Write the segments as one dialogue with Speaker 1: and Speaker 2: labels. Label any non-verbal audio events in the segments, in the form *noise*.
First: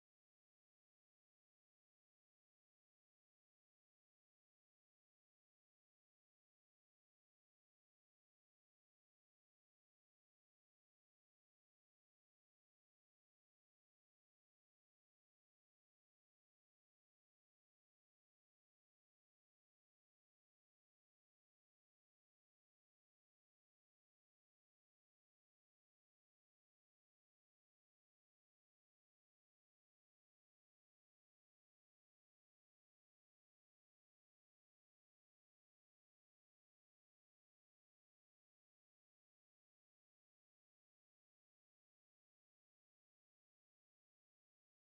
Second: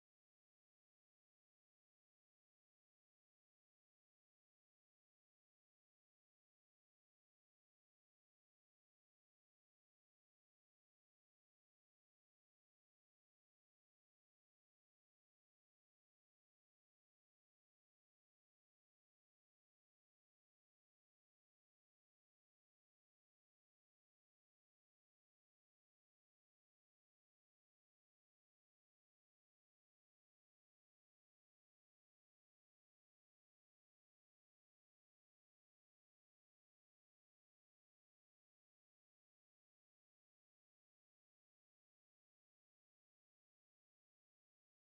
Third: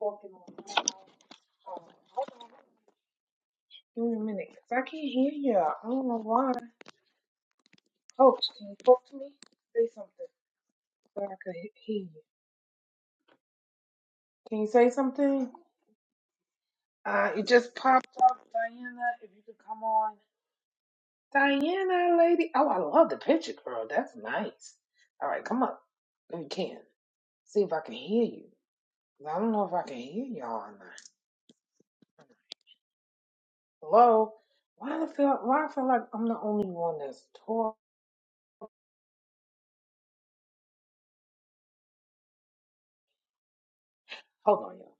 Speaker 1: Pokemon. Give me a minute, cause I can't hear y'all. I don't know why. Coach, can you talk to me? Say something so I could he- hear you. Can you say something? Uh, it just popped up, Diana. If you could come on, Diana, lady. Oh, I love the picture, girl. That's nice. All right, come up if you can. See if I can hear you. 'Cause I don't know if I can hear y'all or not. Hello. Why I feel? Why I feel like I'm the only one that's talk? Hold on, y'all.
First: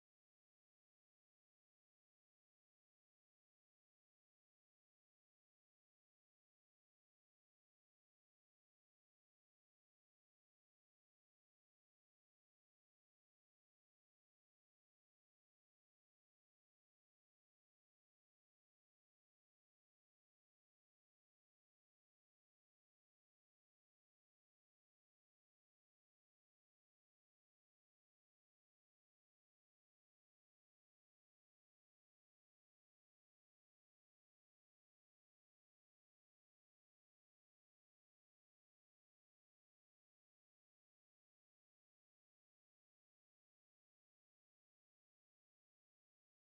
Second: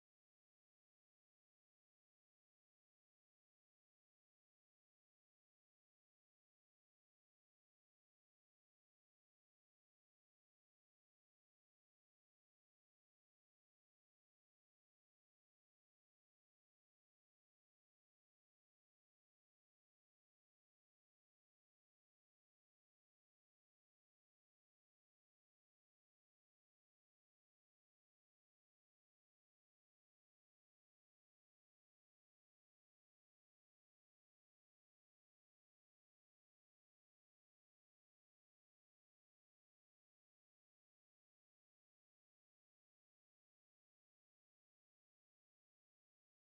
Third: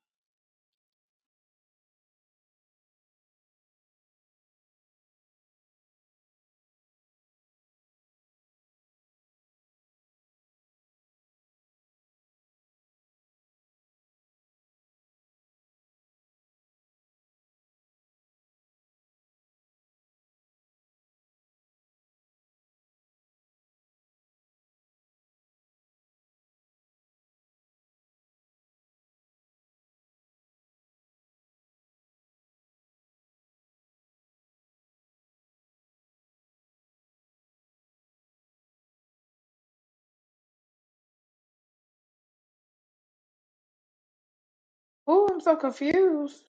Speaker 1: Ooh, I'm so confused.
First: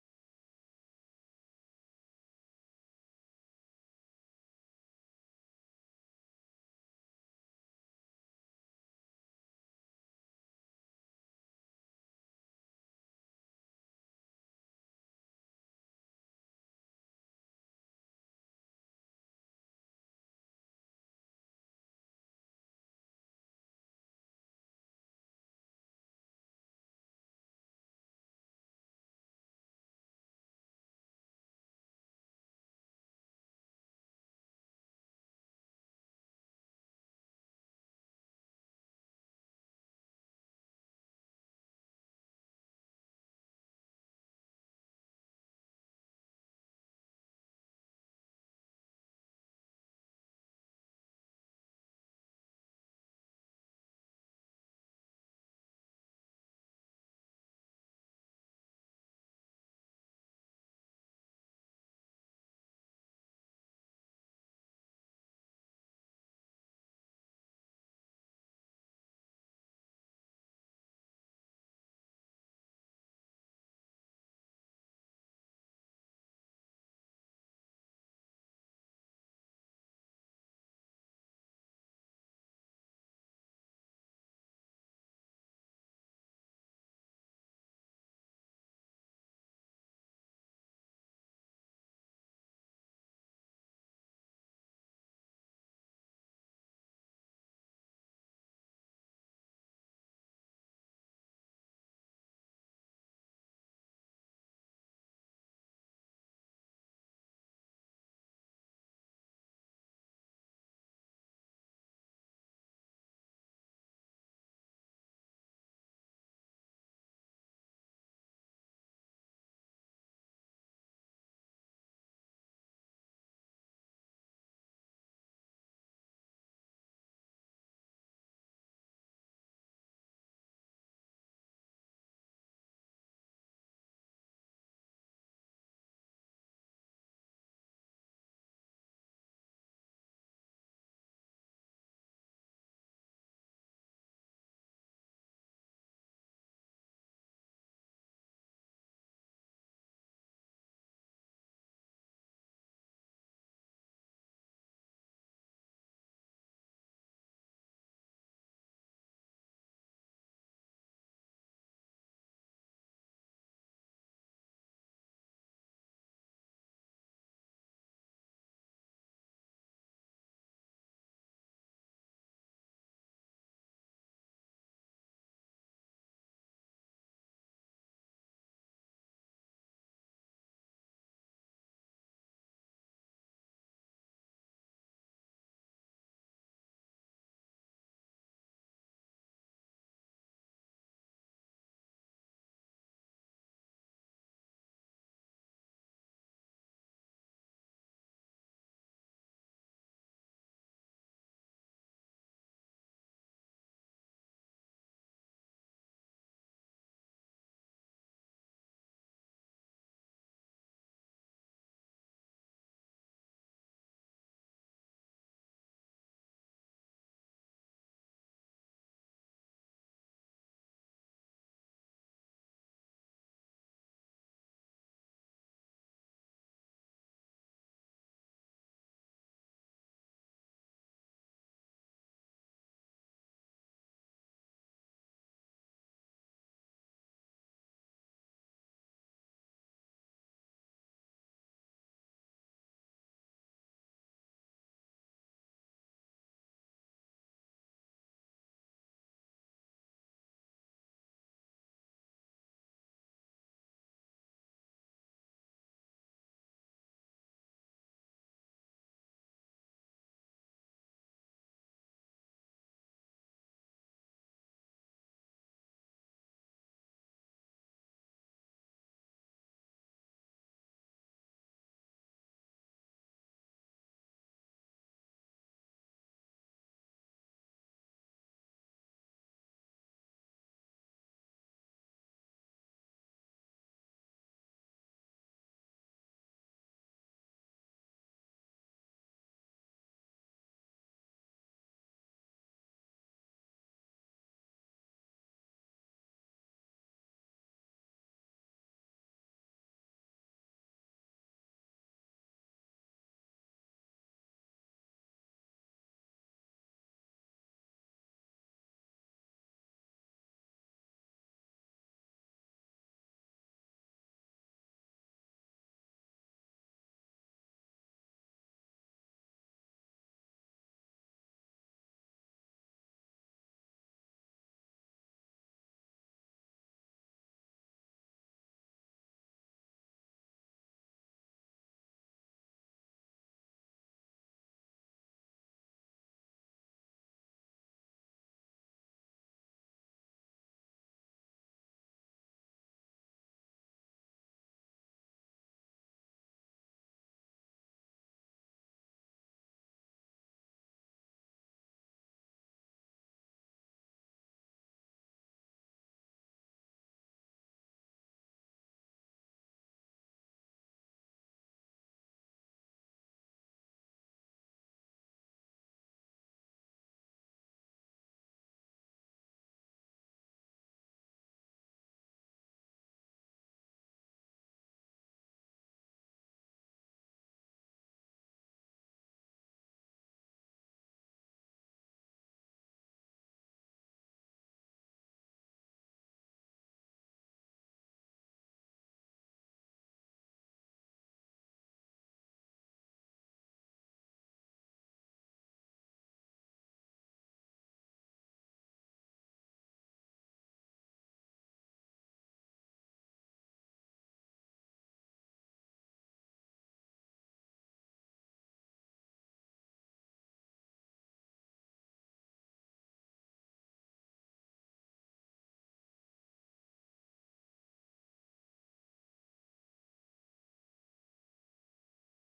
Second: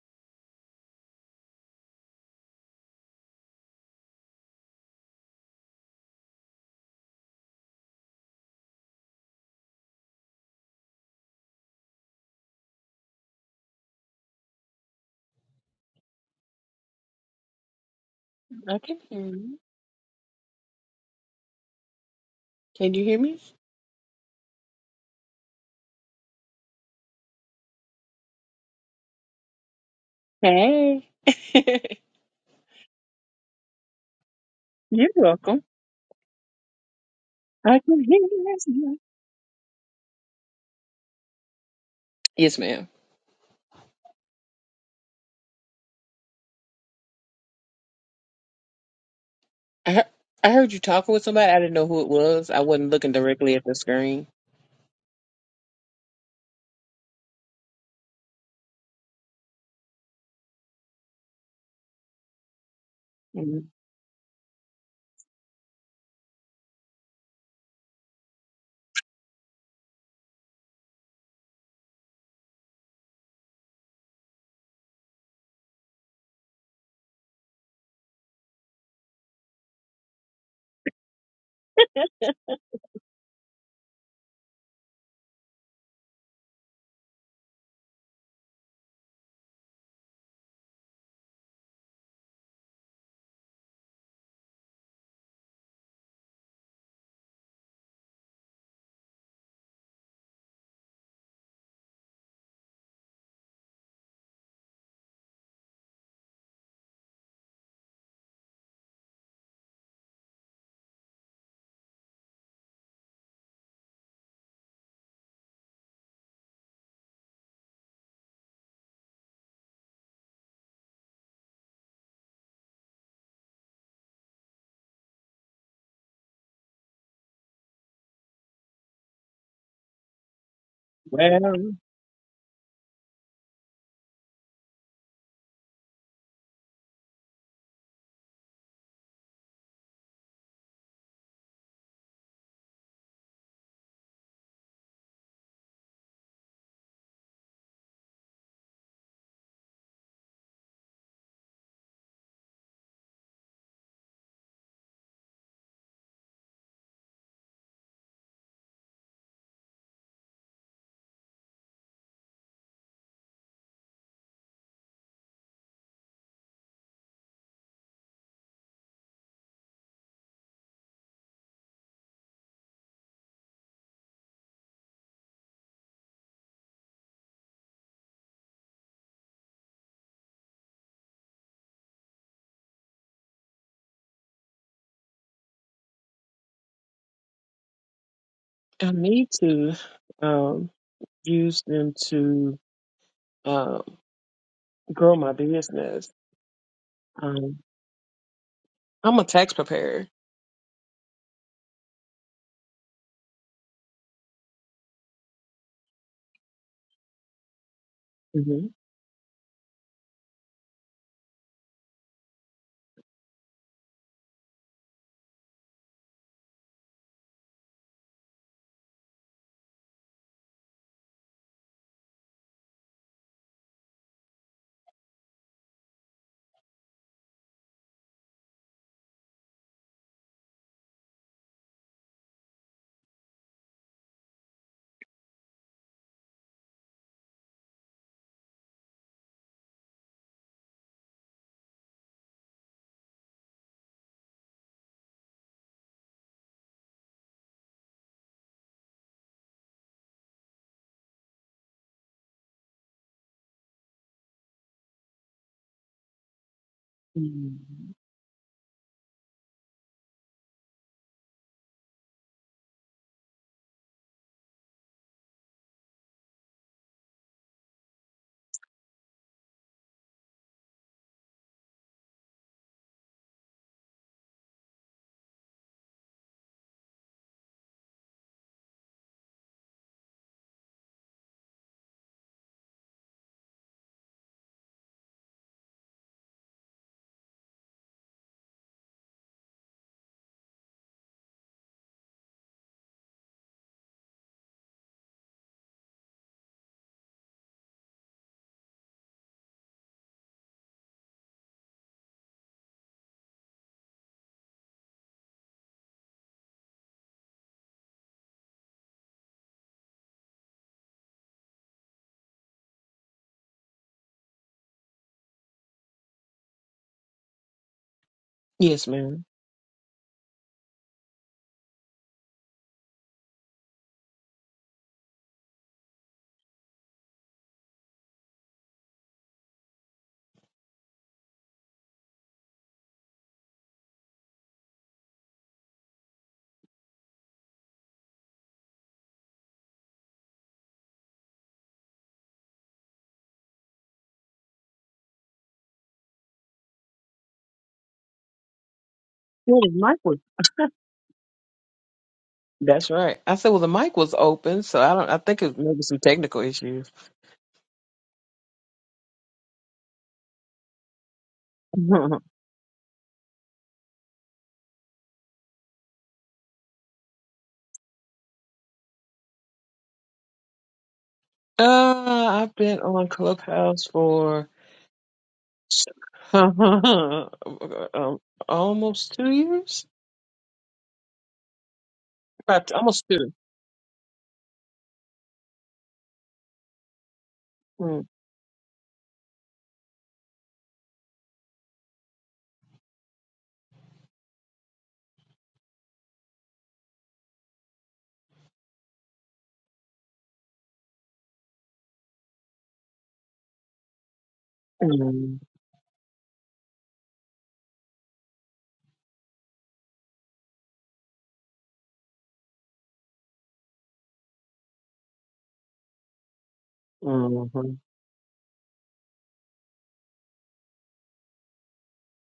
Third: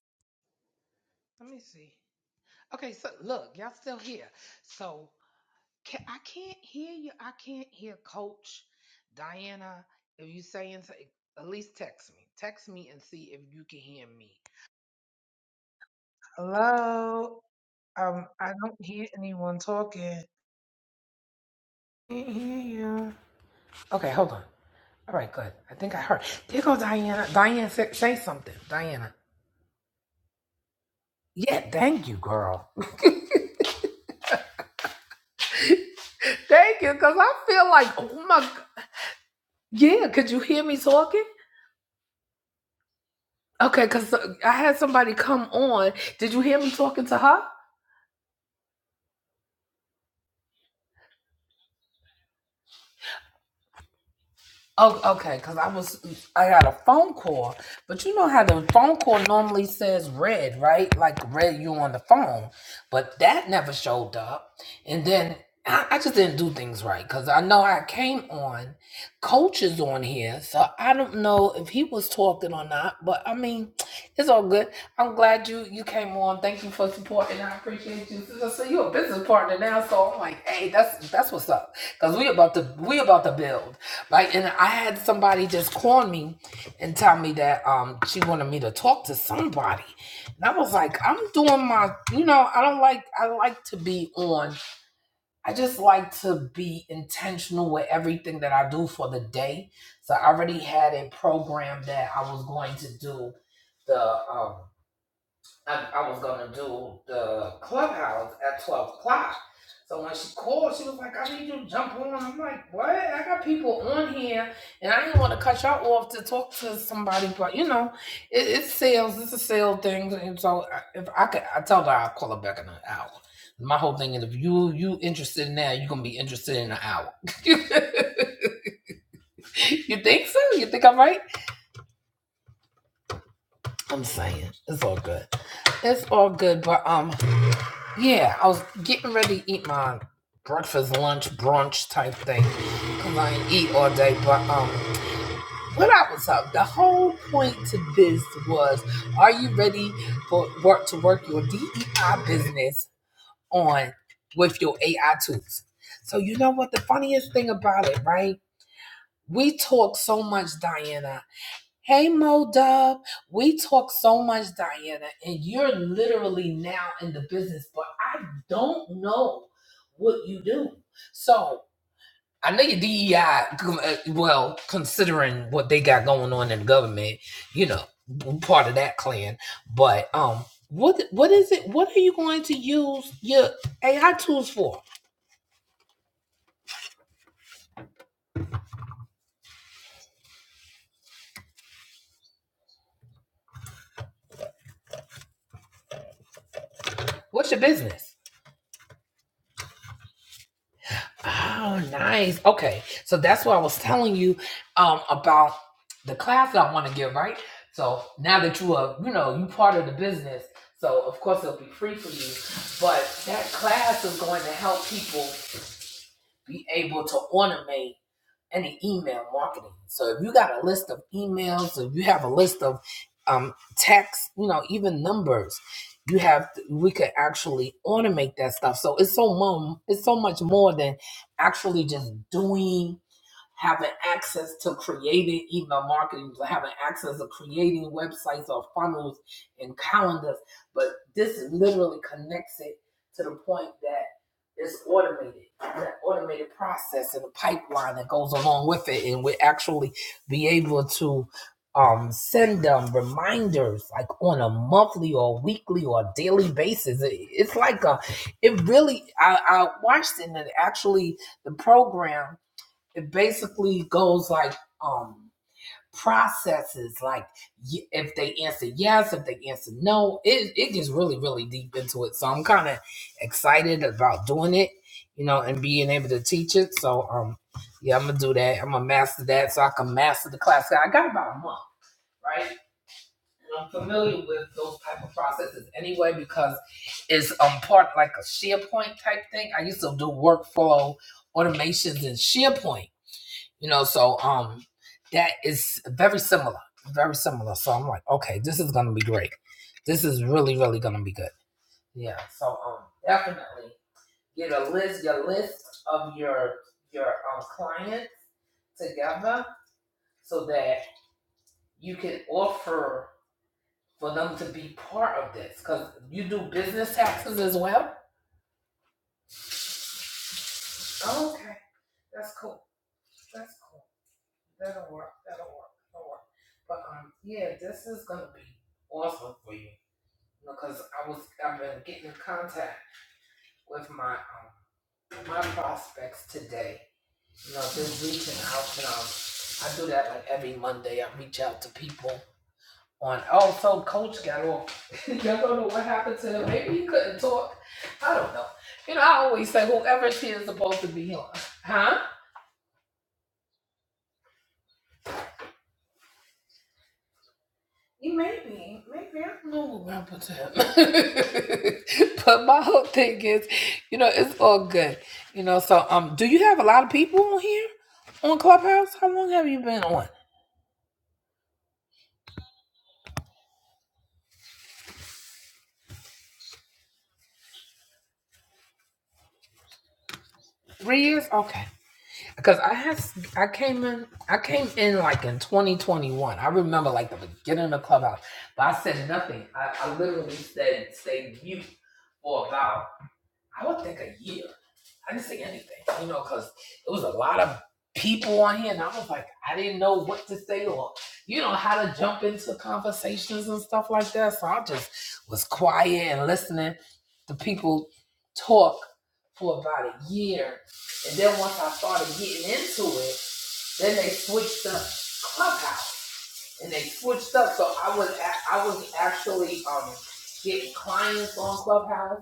Speaker 1: Let me see. Okay, so look, y'all still here. So can, I can't hear you. I can't hear Coach Diana. If you saying something, at least text me. Text me and see if you can hear me. Hello. Um, I don't
Speaker 2: I can
Speaker 1: hear
Speaker 2: hear
Speaker 1: anyone
Speaker 2: you.
Speaker 1: talking. Can't hear
Speaker 2: Can you
Speaker 1: you.
Speaker 2: hear me?
Speaker 1: Okay, hold on. All right, good. I think I heard. There goes Diana. Diana, say, say something. Diana.
Speaker 2: Hey. *laughs*
Speaker 1: Yeah, thank you, girl. *laughs*
Speaker 2: You're welcome.
Speaker 1: thank you, cause I feel
Speaker 2: I
Speaker 1: like,
Speaker 2: can hear
Speaker 1: oh my. g-
Speaker 2: you.
Speaker 1: Yeah, could you hear me talking?
Speaker 2: Yes, ma'am.
Speaker 1: Okay, because I had somebody come on. Did you hear me talking to her?
Speaker 2: I heard, I heard you talking with somebody. I didn't know who it was. I wasn't looking directly at the screen.
Speaker 1: Oh, okay, because I was I got a phone call, but you know how the phone call normally says red, right? Like red, you on the phone, but that
Speaker 2: Mm,
Speaker 1: never showed up. And then I, I just didn't do things right because I know I came on, coach is on here, so I don't know if he was talking or not. But I mean, it's all good. I'm glad you you came on. Thank you for supporting. I appreciate you. So, so you're a business partner now, so I'm like, hey, that's that's what's up because we about to we about to build. Like, and I had somebody just call me and tell me that um she wanted me to talk to somebody, and I was like, I'm doing my, you know, I don't like, I like to be on. I just like to be intentional with everything that I do for the day. So I already had a program that I was going to do the um I, I was gonna do the clubhouse at twelve o'clock. So when she called, she was like, "I need you to jump on." I'm like, "What? I got people on here, and I didn't want to cut y'all off to talk to somebody, but you know, it, it's sales. It's a sale thing, and so I- if I could, I tell her I'll call her back in an hour. My whole thing is, if you you interested in that, you're gonna be interested in an hour. *laughs* you think so? You think I'm right?
Speaker 2: Well,
Speaker 1: I'm saying it's all good. It's all good, but um. Yeah, I was getting ready to eat my breakfast, lunch, brunch type thing. Cause I ain't eat all day. But um, what I was up. The whole point to this was: Are you ready for work to work your DEI business on with your AI tools? So you know what? The funniest thing about it, right? We talk so much, Diana, Hey Mo Dub, we talk so much, Diana, and you're literally now in the business, but I don't know what you do. So I know your DEI, com- uh, well, considering what they got going on in the government, you know, I'm part of that clan. But um, what what is it? What are you going to use your AI tools for?
Speaker 2: I need to um, use them to um, grow my business.
Speaker 1: What's
Speaker 2: Um,
Speaker 1: your business?
Speaker 2: I'm a tax preparer.
Speaker 1: Oh, nice. Okay. So that's what I was telling you um, about the class that I want to give, right? So now that
Speaker 2: hmm
Speaker 1: you are, you know, you part of the business, so of course it'll be free for you. But that class is going to help people be able to automate any email marketing. So if you got a list of emails, if you have a list of um, texts, you know, even numbers, you have to, we could actually automate that stuff. So it's so mum, it's so much more than actually just doing having access to creating email marketing, having access to creating websites or funnels and calendars. But this literally connects it to the point that it's automated, that automated process and the pipeline that goes along with it. And we actually be able to um, send them reminders like on a monthly or weekly or daily basis. It- it's like a, it really, I, I watched it and it actually, the program it basically goes like um processes like if they answer yes if they answer no it, it gets really really deep into it so i'm kind of excited about doing it you know and being able to teach it so um yeah i'm gonna do that i'm gonna master that so i can master the class i got about a month right And I'm familiar with those type of processes anyway because it's um part like a SharePoint type thing. I used to do workflow automations in SharePoint, you know so um that is very similar very similar so i'm like okay this is gonna be great this is really really gonna be good yeah so um definitely get a list your list of your your um clients together so that you can offer for them to be part of this because you do business taxes as well
Speaker 2: Yes, ma'am.
Speaker 1: Oh, okay that's cool that's cool that'll work that'll work that'll work but um yeah this is gonna be awesome for you because I was I've been getting in contact with my um, my prospects today. You know, just reaching out and um, I do that like every Monday. I reach out to people on. Oh, so Coach got off. *laughs* Y'all don't know what happened to him. Maybe he couldn't talk. I don't know. You know, I always
Speaker 2: Well,
Speaker 1: say
Speaker 2: the mic
Speaker 1: whoever
Speaker 2: was.
Speaker 1: she is supposed to be on, huh?
Speaker 2: That's right. I said, well, the mic was open, so I don't. I think it was maybe some technical issues.
Speaker 1: You may be. Maybe I don't know what happened *laughs*
Speaker 2: *laughs*
Speaker 1: but my whole thing is, you know, it's all good. You know, so um do you have a lot of people on here on Clubhouse? How long have you been on?
Speaker 2: Uh, I've been on Clubhouse for *laughs* um, almost two years.
Speaker 1: Three years? Okay. Because
Speaker 2: About
Speaker 1: I
Speaker 2: almost
Speaker 1: has
Speaker 2: 2
Speaker 1: I came in I came in like in 2021. I remember like the beginning of Clubhouse. But I said nothing. I, I literally said stay mute for about I would think a year. I didn't see anything, you know, because it was a lot of people on here, and I was like, I didn't know what to say or, you know, how to jump into conversations and stuff like that. So I just
Speaker 2: Mm-hmm.
Speaker 1: was quiet and listening to people talk for about a year. And then once I started getting into it, then they switched up Clubhouse and they switched up. So
Speaker 2: And
Speaker 1: I was a- I was actually um getting clients on Clubhouse,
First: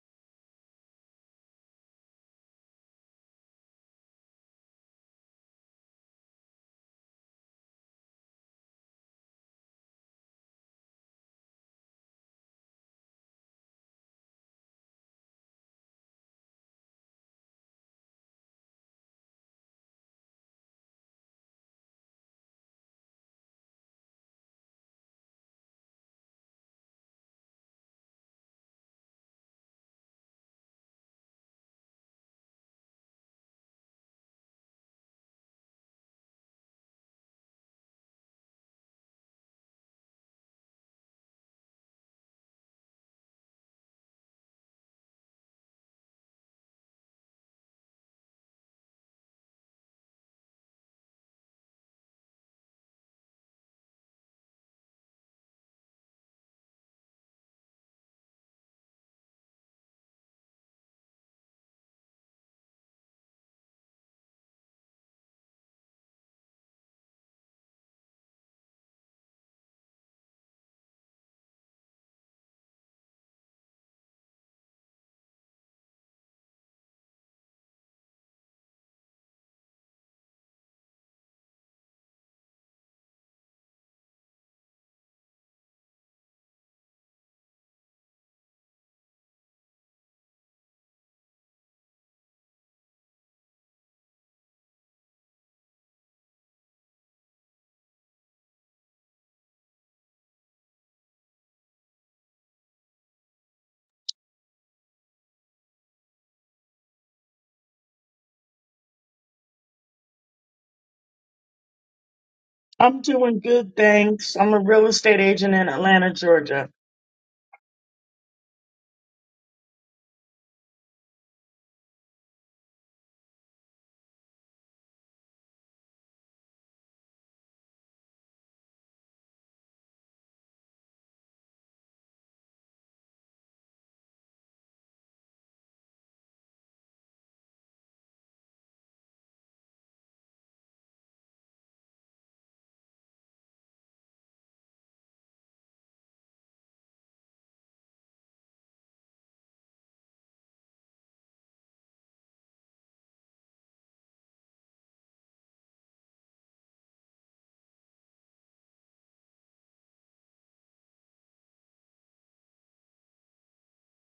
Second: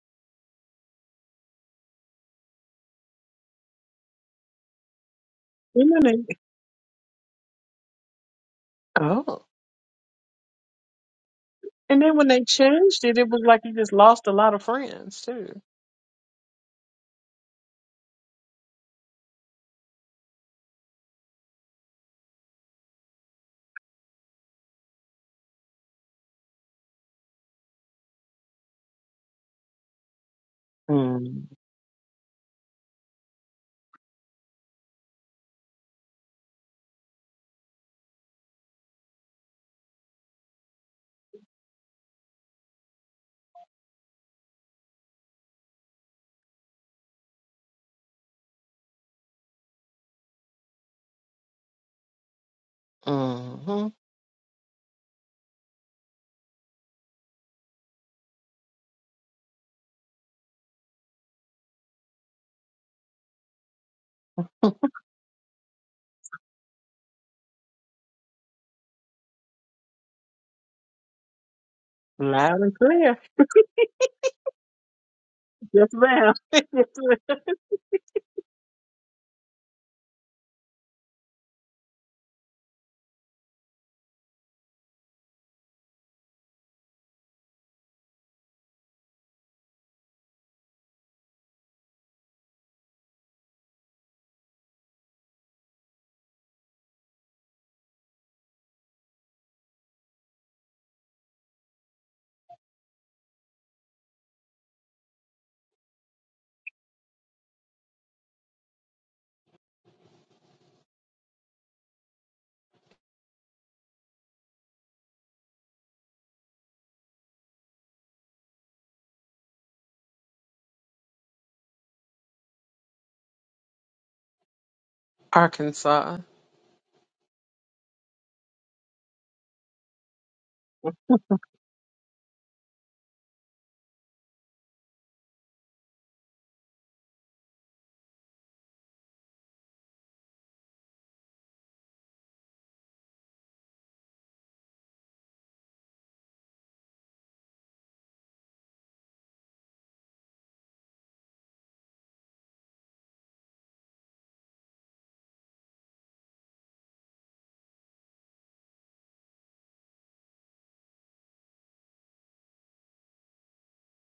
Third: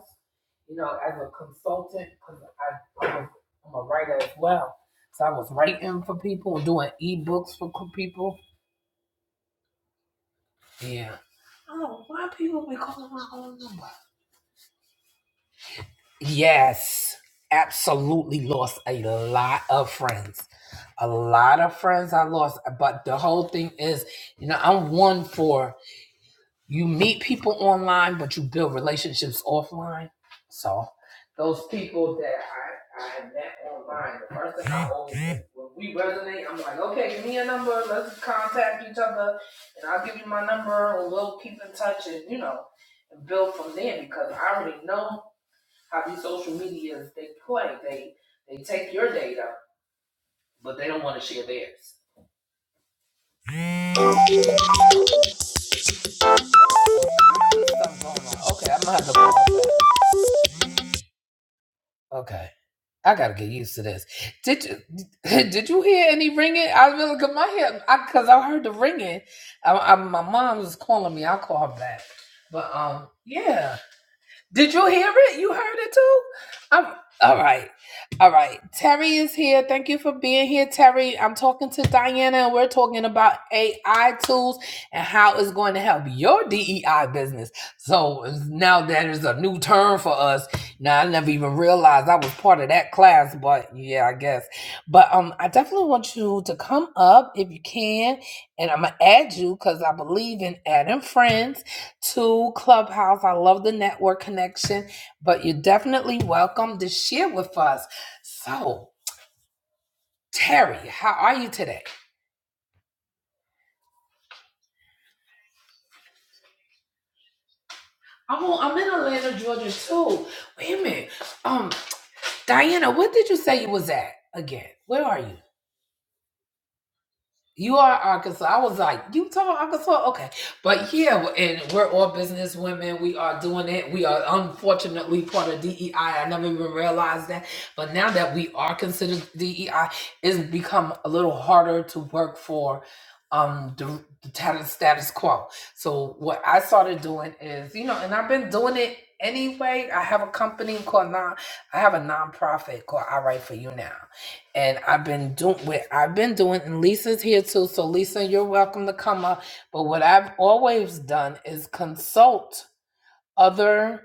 Speaker 1: you know, as a consultant because I I was- I'm a writer as well. So I was
Speaker 2: then
Speaker 1: writing for
Speaker 2: they,
Speaker 1: people and doing ebooks for co- people.
Speaker 2: oh,
Speaker 1: Yeah.
Speaker 2: and
Speaker 1: Oh,
Speaker 2: then when
Speaker 1: why
Speaker 2: they
Speaker 1: people be
Speaker 2: changed
Speaker 1: calling
Speaker 2: it,
Speaker 1: my
Speaker 2: it was
Speaker 1: own
Speaker 2: like you
Speaker 1: number?
Speaker 2: just lost a lot of friends too.
Speaker 1: Yes, absolutely lost a lot of friends. A lot of friends I lost, but the whole thing is, you know, I'm one for You meet people online, but you build relationships offline. So
Speaker 2: Mm-hmm.
Speaker 1: those people that I, I had met online, the first thing I always did, when we resonate, I'm like, okay, give me a number, let's contact each other, and I'll give you my number, and we'll keep in touch, and you know, and build from there because I already know how these social medias they play. They they take your data, but they don't want to share theirs. Something's going on. Okay, I'm gonna have to. Okay. I gotta get used to this. Did you *laughs* did you hear any ringing? I really got my head I because I heard the ringing. I, I, my mom was calling me. I'll call her back.
Speaker 2: Loud
Speaker 1: But
Speaker 2: and
Speaker 1: um,
Speaker 2: clear. *laughs*
Speaker 1: yeah. Did you hear it? You heard
Speaker 2: Yes,
Speaker 1: it too?
Speaker 2: ma'am. *laughs*
Speaker 1: I'm
Speaker 2: Yes,
Speaker 1: all
Speaker 2: ma'am.
Speaker 1: right. All right. Terry is here. Thank you for being here, Terry. I'm talking to Diana and we're talking about AI tools and how it's going to help your DEI business. So now that is a new term for us. Now I never even realized I was part of that class, but yeah, I guess. But um I definitely want you to come up if you can and I'm gonna add you because I believe in adding friends to Clubhouse. I love the network connection, but you're definitely welcome to share with us. So, Terry, how are you today?
Speaker 3: I'm doing good, thanks. I'm a real estate agent in Atlanta, Georgia.
Speaker 1: I'm, on, I'm in Atlanta, Georgia too. Wait a minute. Um, Diana, where did you say you was at again? Where are you?
Speaker 2: Arkansas.
Speaker 1: You are Arkansas. I was like, you talking Arkansas? Okay. But yeah, and we're all business women. We are doing it. We are unfortunately part of DEI. I I never even realized that. But now that we are considered DEI, it's become a little harder to work for um the, the tat- status quo. So what I started doing is, you know, and I've been doing it anyway. I have a company called non I have a nonprofit called I Write For You Now and I've been doing what I've been doing, and Lisa's here too. So Lisa, you're welcome to come up. But what I've always done is consult other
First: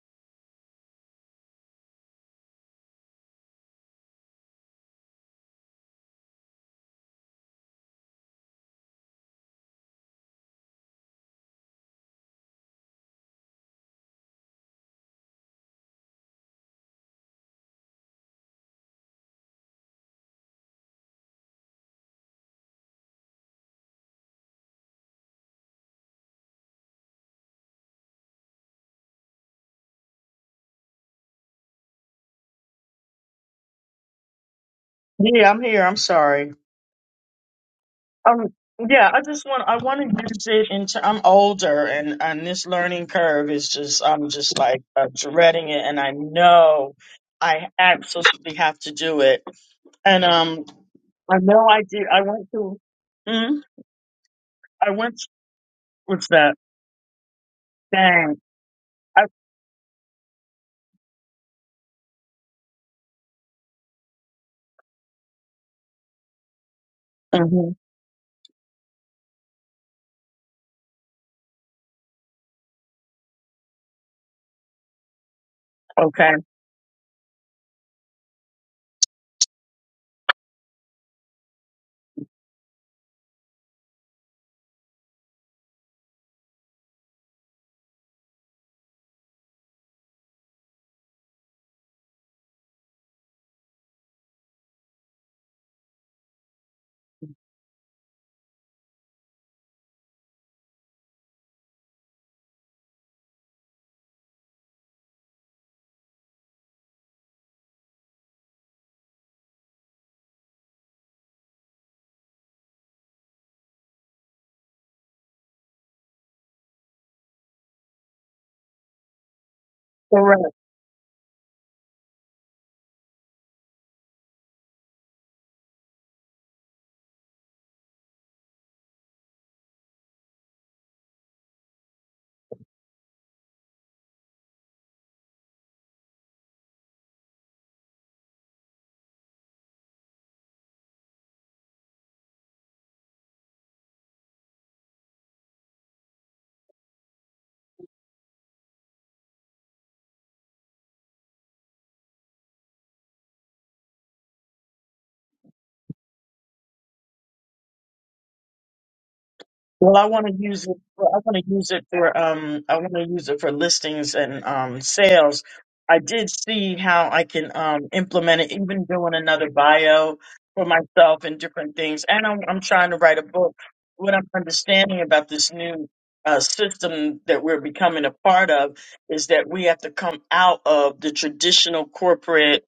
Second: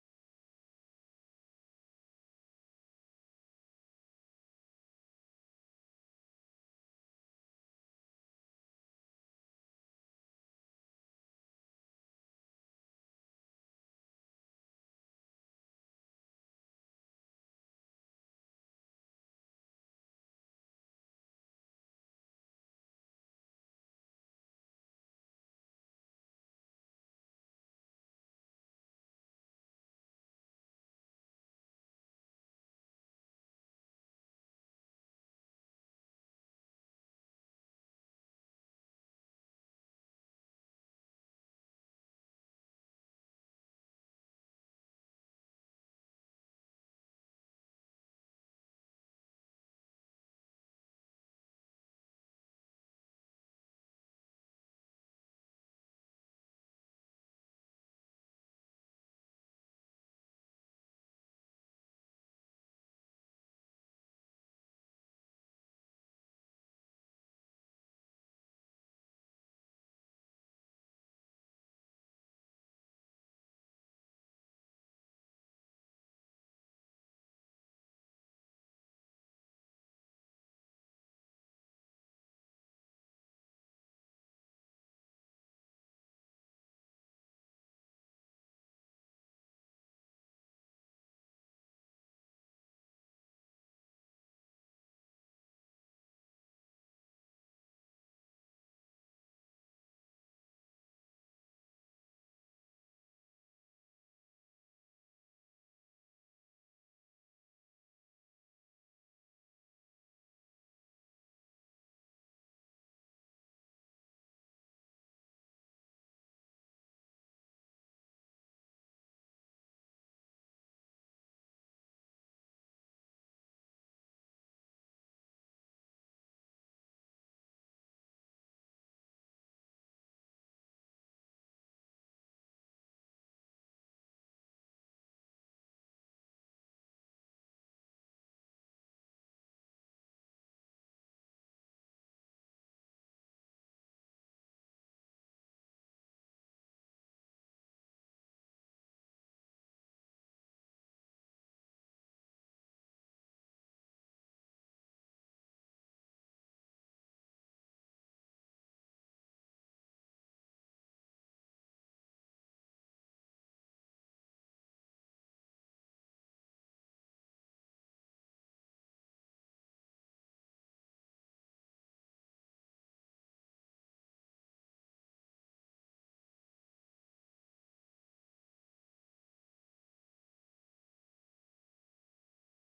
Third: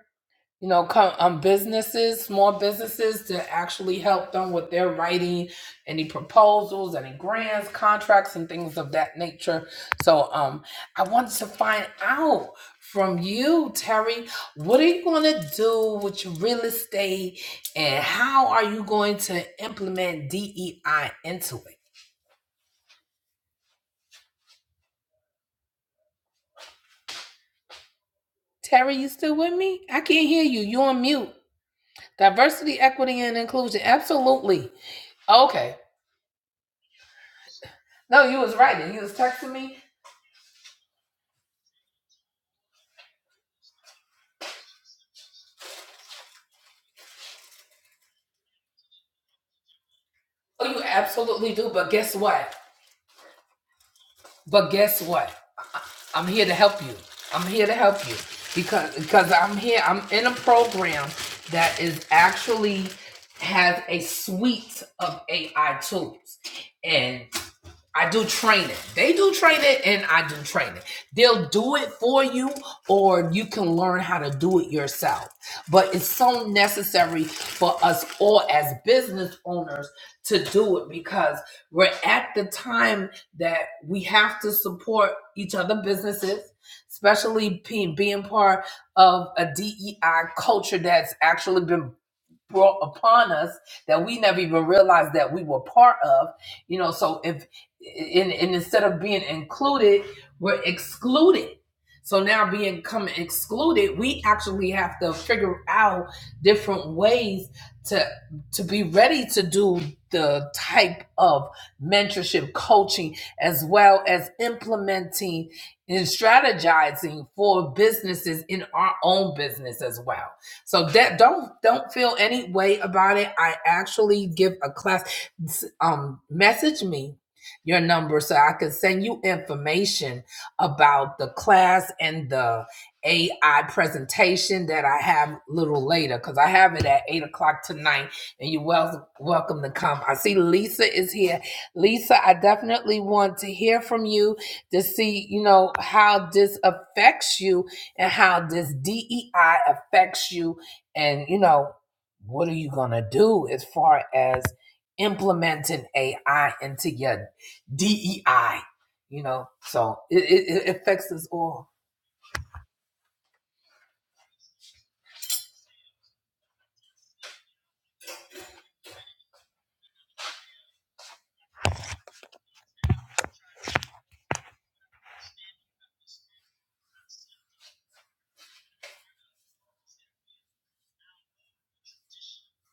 Speaker 1: you know, come um, businesses, small businesses to actually help them with their writing, any proposals, any grants, contracts, and things of that nature. So, um, I wanted to find out from you, Terry, what are you going to do with your real estate and how are you going to implement DEI into it? Terry, you still with me? I can't hear you. You're on mute. Diversity, equity, and inclusion. Absolutely.
Speaker 3: Yeah, I'm
Speaker 1: Okay.
Speaker 3: here. I'm sorry.
Speaker 1: No, you
Speaker 3: Um,
Speaker 1: was writing. You
Speaker 3: yeah,
Speaker 1: was
Speaker 3: I just
Speaker 1: texting
Speaker 3: want
Speaker 1: me.
Speaker 3: I want to use it into. I'm older, and and this learning curve is just I'm just like uh, dreading it, and I know I absolutely have to do it. And um,
Speaker 1: Oh, you
Speaker 3: I
Speaker 1: absolutely
Speaker 3: know
Speaker 1: do.
Speaker 3: I
Speaker 1: But
Speaker 3: did.
Speaker 1: guess
Speaker 3: I went
Speaker 1: what?
Speaker 3: to. Hmm.
Speaker 1: But
Speaker 3: I
Speaker 1: guess
Speaker 3: went.
Speaker 1: what? I- I- am
Speaker 3: What's
Speaker 1: here to
Speaker 3: that?
Speaker 1: help you. I'm here to help you
Speaker 3: Dang.
Speaker 1: because
Speaker 3: I,
Speaker 1: because I'm here. I'm in a program that is actually has a suite of AI tools, and
Speaker 3: mhm,
Speaker 1: I do training. They do training and I do training. They'll do it for you or you can learn how to do it yourself. But it's
Speaker 3: Okay.
Speaker 1: so necessary for us all as business owners to do it because we're at the time that we have to support each other businesses, especially being, being part of a DEI culture that's actually been brought upon us that we never even realized that we were part of you know so if and, and instead of being included we're excluded so now being come excluded we actually have to figure out different ways to to be ready to do the type of mentorship coaching as well as implementing and strategizing for businesses in our own business as well so that don't don't feel any way about it. I actually give a class. Um, message me your number so I can send you information about the class and the AI presentation that I have a little later because I have it at eight o'clock tonight. And you're well welcome to come. I see Lisa is here. Lisa, I definitely want to hear from you to see, you know, how this affects you and how this DEI affects you and you know what are you going to do as far as implementing AI into your DEI you know
Speaker 3: Well,
Speaker 1: so
Speaker 3: I
Speaker 1: it,
Speaker 3: want to use
Speaker 1: it, it
Speaker 3: it. For,
Speaker 1: affects
Speaker 3: I
Speaker 1: us
Speaker 3: want to
Speaker 1: all
Speaker 3: use it for. Um, I want to use it for listings and um sales. I did see how I can um implement it, even doing another bio for myself and different things. And I'm I'm trying to write a book. What I'm understanding about this new uh, system that we're becoming a part of is that we have to come out of the traditional corporate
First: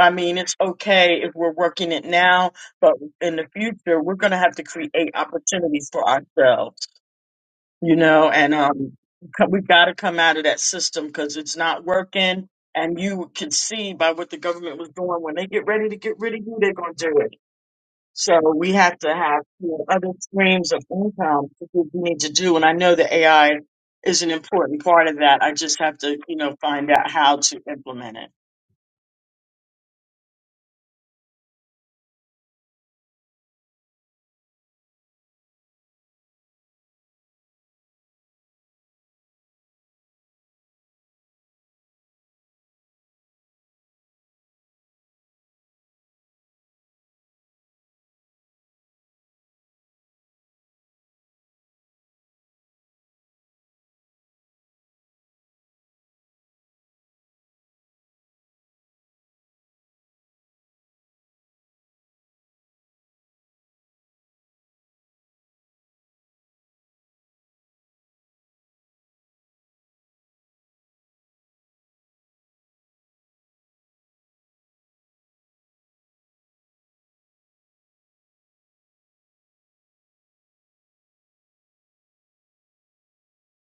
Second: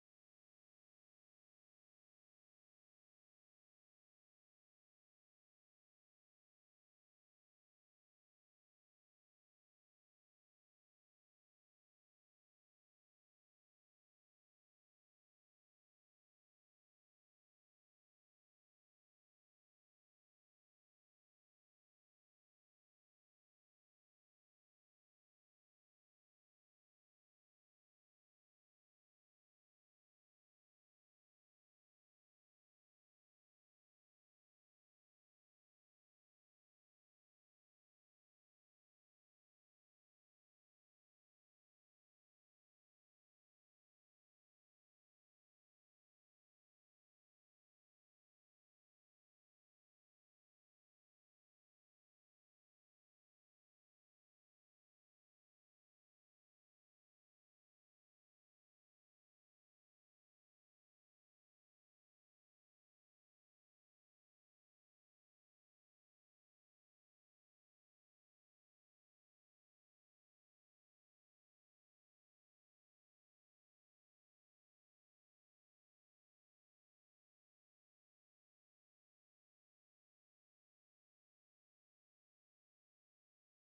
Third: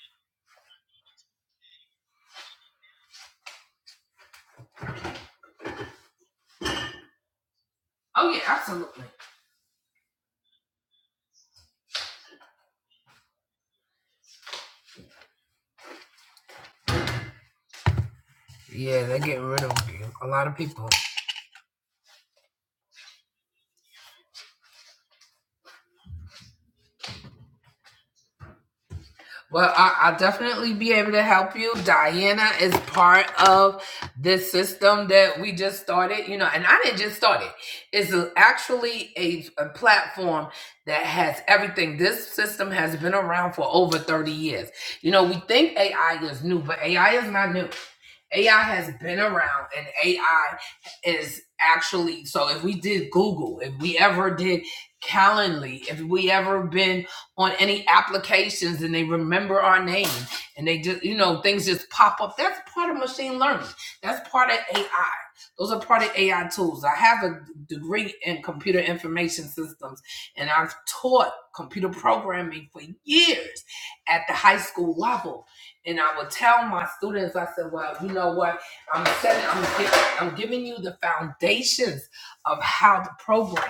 Speaker 3: I mean, it's okay if we're working it now, in the future, we're going to have to create opportunities for ourselves, you know,
Speaker 1: oh yeah
Speaker 3: and um,
Speaker 1: absolutely
Speaker 3: co- we got to come out of that system because it's not working. And you can see by what the government was doing when they get ready to get rid of you, they're going to do it. So we have
Speaker 1: yeah
Speaker 3: to
Speaker 1: they're
Speaker 3: have
Speaker 1: getting rid
Speaker 3: you
Speaker 1: of
Speaker 3: know, other
Speaker 1: a lot of
Speaker 3: streams of
Speaker 1: people
Speaker 3: income to do what we need to do. And I know that AI is an important part of that. I just have to, you know, find out how to implement it.
Speaker 1: Well, I, I'll definitely be able to help you. Diana is part of this system that we just started, you know, and I didn't just start it. It's a- actually a, a platform that has everything. This system has been around for over 30 years. You know, we think AI is new, but AI is not new. AI has been around and AI is actually so if we did Google, if we ever did Calendly, if we ever been on any applications and they remember our name and they just, you know, things just pop up. That's part of machine learning. That's part of AI. Those are part of AI tools. I have a degree in computer information systems and I've taught computer programming for years at the high school level. And I would tell my students, I said, well, you know what? I'm setting, I'm, gi- I'm giving you the foundations of how to program,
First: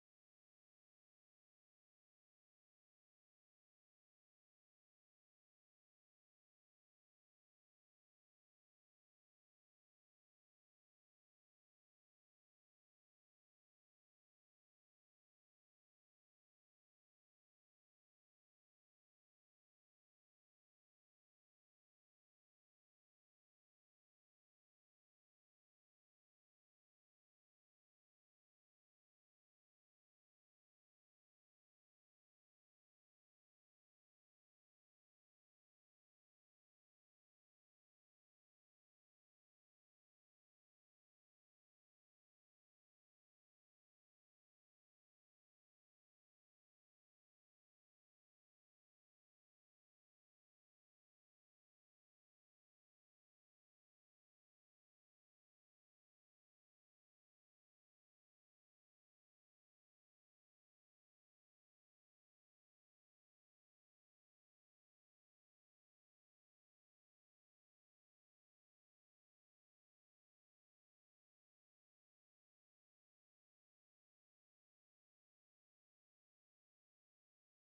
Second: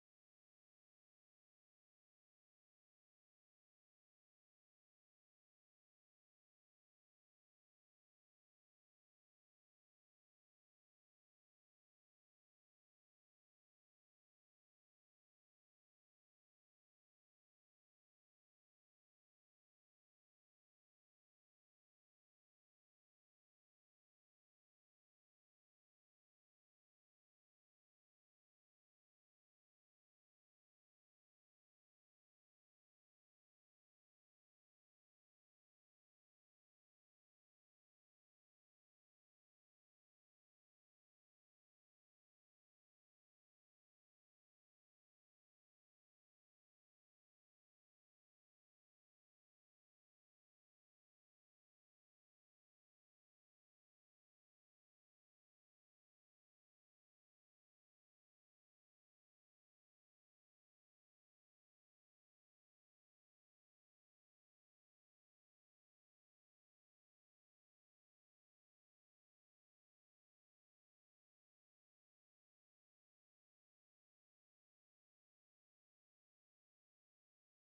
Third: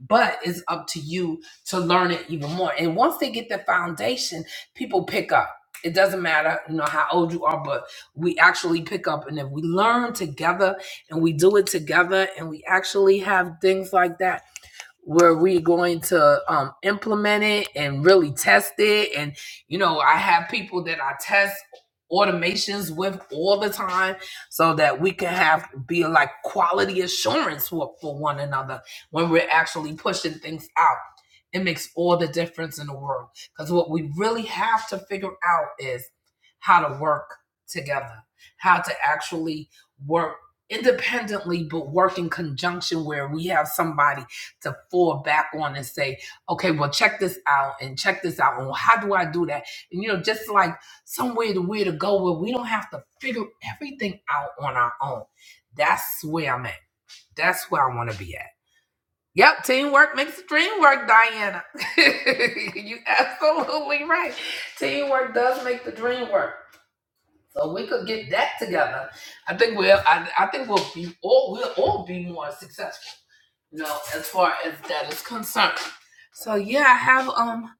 Speaker 1: but it's up to you to learn it even more. And once they get the foundation, people pick up. It doesn't matter, you know, how old you are, but we actually pick up. And if we learn together and we do it together and we actually have things like that where we going to um, implement it and really test it and you know i have people that i test automations with all the time so that we can have be like quality assurance for, for one another when we're actually pushing things out it makes all the difference in the world because what we really have to figure out is how to work together how to actually work independently but work in conjunction where we have somebody to fall back on and say, okay, well, check this out and check this out. And how do I do that? And, you know, just like somewhere to where to go where we don't have to figure everything out on our own. That's where I'm at. That's where I want to be at. Yep, teamwork makes the dream work, Diana. *laughs* you absolutely right. Teamwork does make the dream work. So we could get that together. I think we'll. I, I think we'll be all. We'll all be more successful. No, as far as that is concerned. So yeah, I have um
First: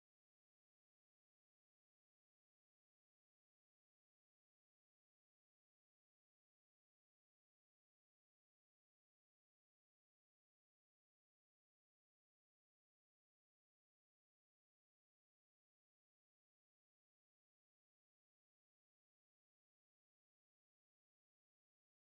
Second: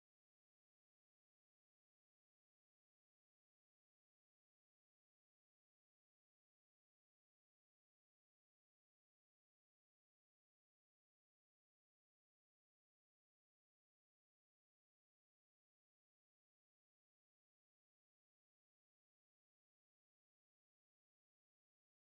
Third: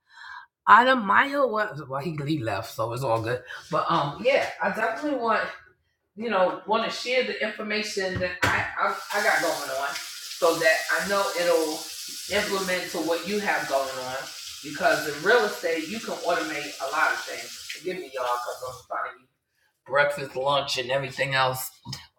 Speaker 1: Adamayo. Well, well, he he left, so it's all good. But um, yeah, I definitely want you know want to share the information that I, I I got going on, so that I know it'll implement to what you have going on. Because in real estate, you can automate a lot of things. Forgive me, y'all, because I'm trying to breakfast, lunch, and everything else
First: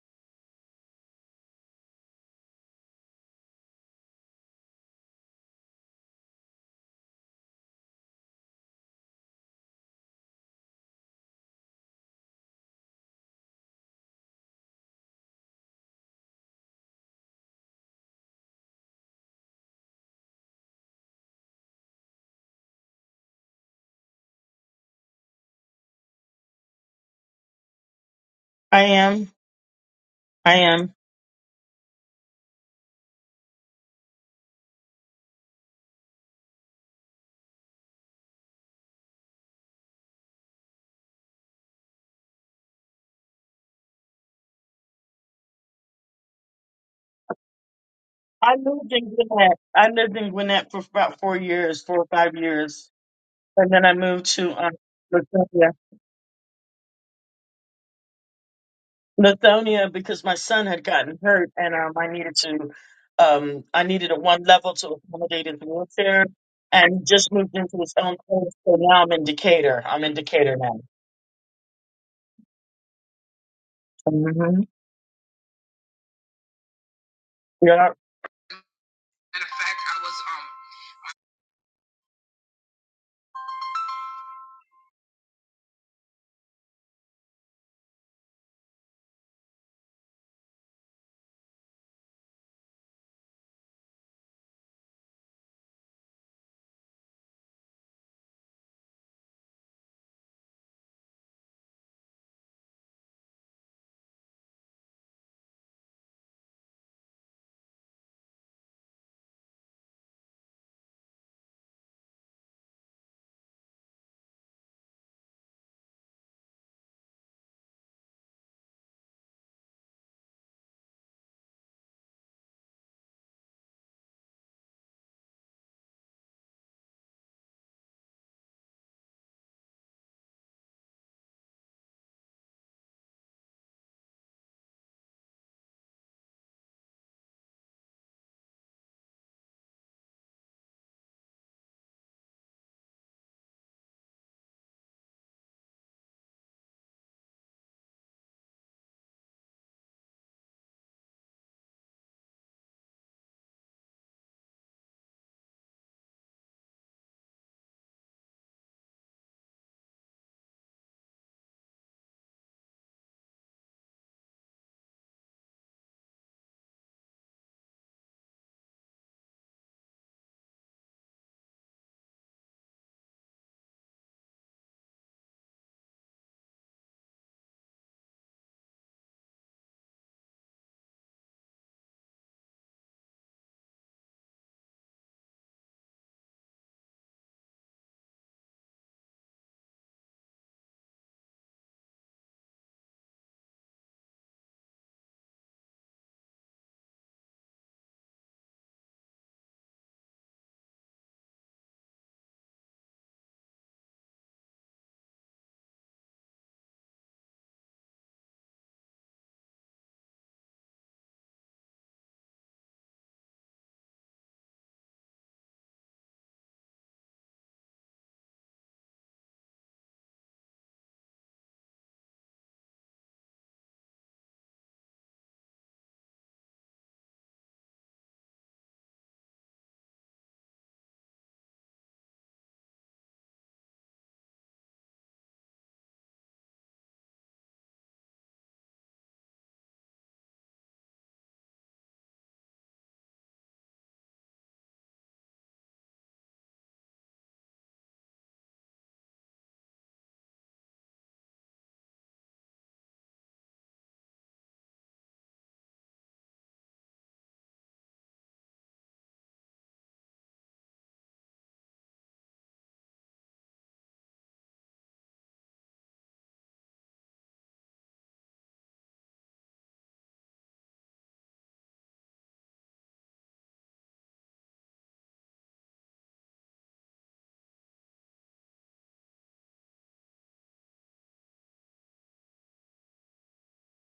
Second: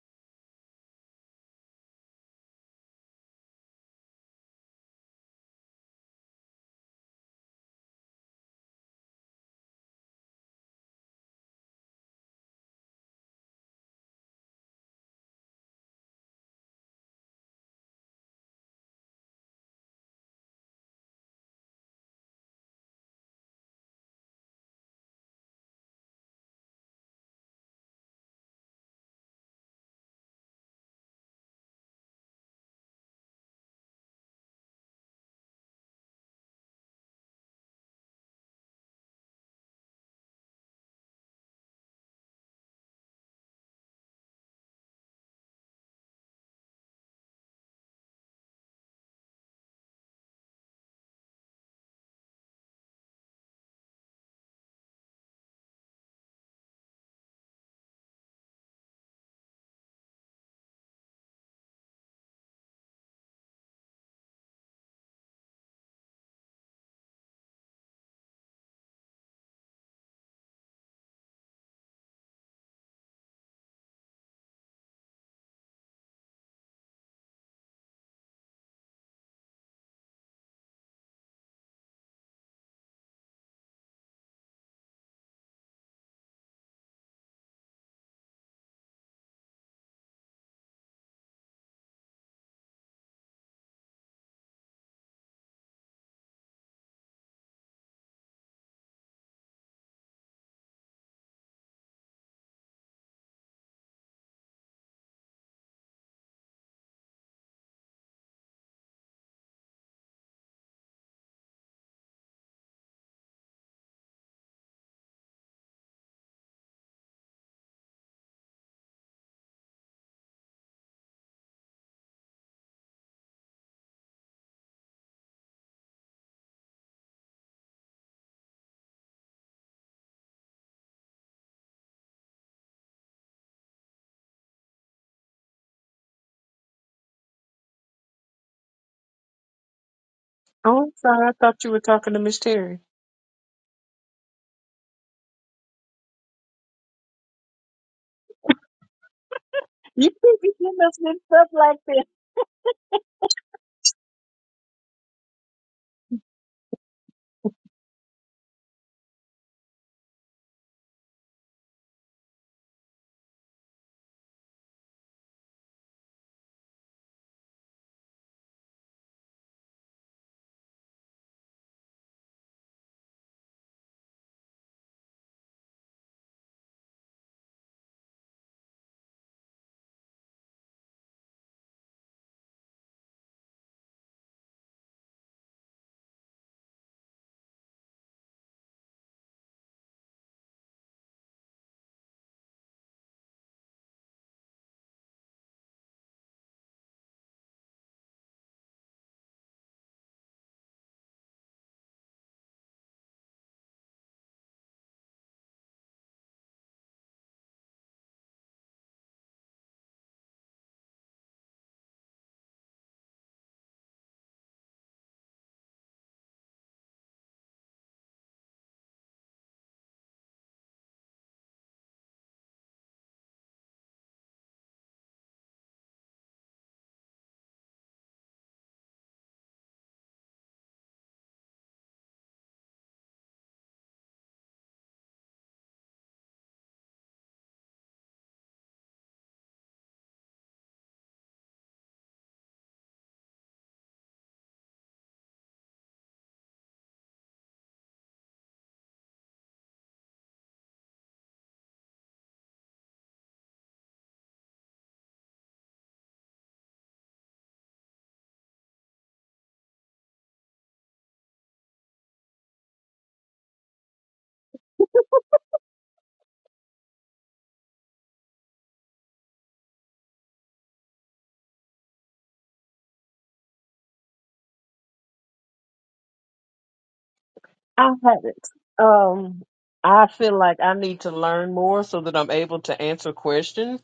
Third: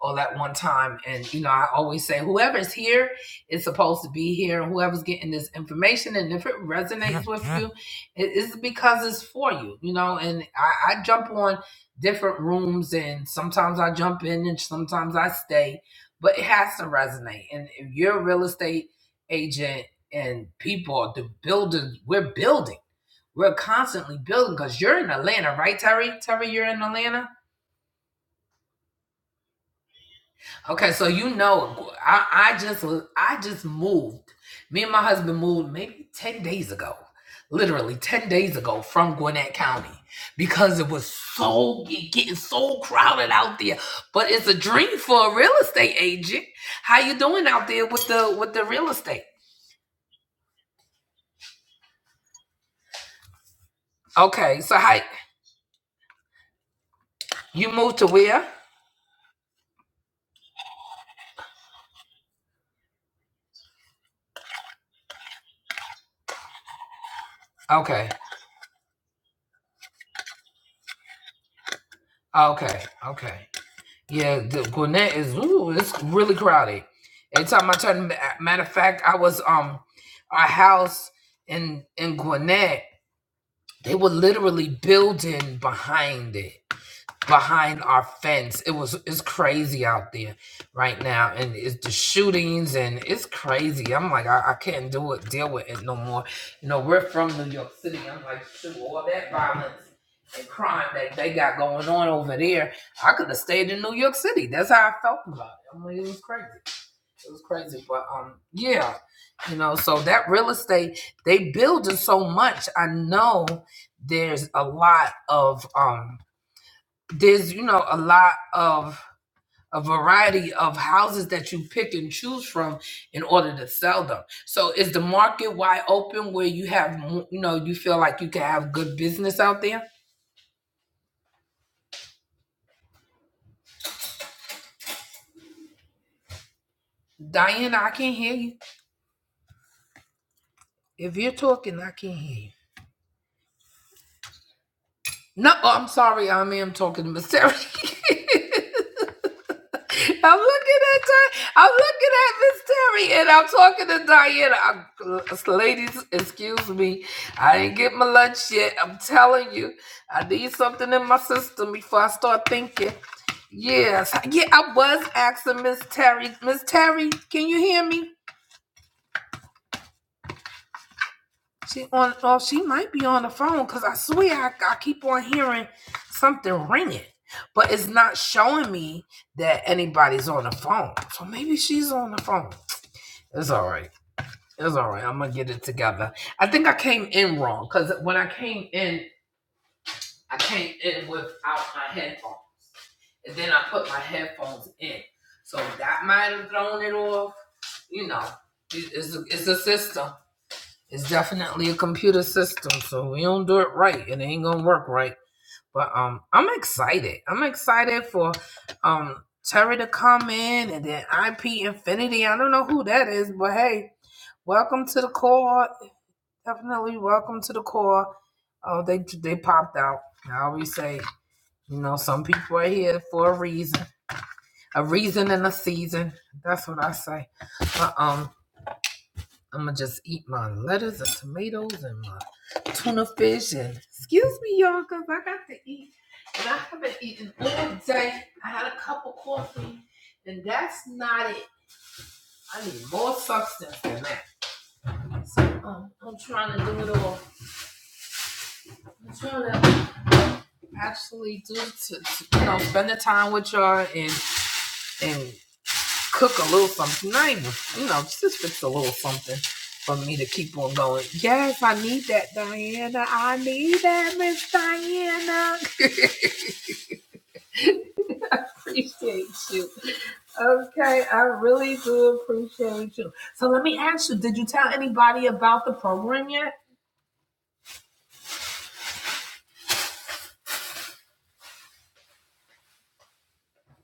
Speaker 1: all at one time. And you know, I always say whoever's here is supposed to be here, and whoever's getting this information, and if it resonates *laughs* with you, it is because it's for you. You know, and I, I jump on different rooms, and sometimes I jump in, and sometimes I stay, but it has to resonate. And if you're a real estate agent and people, the builders, we're building. We're constantly building because you're in Atlanta, right, Terry? Terry, you're in Atlanta?
Speaker 3: I am. I am.
Speaker 1: Okay, so you know, I, I just was- I just moved. Me and my husband moved maybe ten days ago, literally ten days ago from Gwinnett County because it was so it getting so crowded out there. But it's a dream for a real estate agent. How you doing out there with the with
Speaker 3: I
Speaker 1: the real
Speaker 3: lived in
Speaker 1: estate?
Speaker 3: Gwinnett. I lived in Gwinnett for about four years, four or five years, and then I moved to
Speaker 1: Okay,
Speaker 3: um,
Speaker 1: so how
Speaker 3: Lithonia.
Speaker 1: you moved to where?
Speaker 3: Lithonia because my son had gotten hurt, and um, I needed to, um, I needed a one level to accommodate his wheelchair, and just moved into his
Speaker 1: Okay,
Speaker 3: own place. So now I'm in Decatur. I'm in Decatur now.
Speaker 1: okay, okay. Yeah, the
Speaker 3: hmm
Speaker 1: Gwinnett is ooh, it's really crowded. Every time I
Speaker 3: Yeah.
Speaker 1: turn, matter of fact, I was um, our house in in Gwinnett, they were literally building behind it behind our fence. It was it's crazy out there right now, and it's the shootings and it's crazy. I'm like I, I can't do it, deal with it no more. You know, we're from New York City. I'm like shoot all that violence. And crime that they got going on over there. I could have stayed in New York City. That's how I felt about it. I am like, it was crazy. It was crazy. But um, yeah, you know, so that real estate, they building so much. I know there's a lot of um there's you know a lot of a variety of houses that you pick and choose from in order to sell them. So is the market wide open where you have mo- you know you feel like you can have good business out there? Diana, I can't hear you.
Speaker 2: Oh, I'm
Speaker 1: If
Speaker 2: sorry.
Speaker 1: you're
Speaker 2: I thought you
Speaker 1: talking,
Speaker 2: were
Speaker 1: I
Speaker 2: talking
Speaker 1: can't
Speaker 2: to
Speaker 1: hear
Speaker 2: Miss
Speaker 1: you.
Speaker 2: Terry.
Speaker 1: No, oh, I'm sorry. I am talking to Miss Terry. *laughs* I'm
Speaker 2: You keep getting
Speaker 1: looking
Speaker 2: us
Speaker 1: at
Speaker 2: mixed
Speaker 1: Di-
Speaker 2: up
Speaker 1: I'm
Speaker 2: like
Speaker 1: looking at Miss Terry, and I'm talking to Diana. i ladies, excuse me. I didn't get my lunch yet. I'm telling you, I need something in my system before I start thinking. Yes, yeah, I was asking Miss Terry. Miss Terry, can you hear me? She on oh she might be on the phone because I swear I, I keep on hearing something ringing, but it's not showing me that anybody's on the phone. So maybe she's on the phone. It's all right. It's all right. I'm gonna get it together. I think I came in wrong because when I came in, I came in without my headphones, and then I put my headphones in. So that might have thrown it off. You know, it's a, it's a system. It's definitely a computer system, so we don't do it right. It ain't gonna work right. But um, I'm excited. I'm excited for um Terry to come in and then IP Infinity. I don't know who that is, but hey, welcome to the core. Definitely welcome to the core. Oh, they they popped out. I always say, you know, some people are here for a reason, a reason and a season. That's what I say. But um, I'm gonna just eat my lettuce and tomatoes and my tuna fish and excuse me, y'all, cause I got to eat. And I haven't eaten all day. I had a cup of coffee, and that's not it. I need more substance than that. So um, I'm trying to do it all. I'm trying to actually do to, to you know spend the time with y'all and and cook a little something, not even, you know, just fix a little something for me to keep on going. Yes, I need that, Diana. I need that, Miss Diana. *laughs* Appreciate you. Okay, I really do appreciate you. So let me ask you, did you tell anybody about the program yet?
Speaker 2: I haven't. Um, I feel like I need to learn more so that I'm able to answer questions.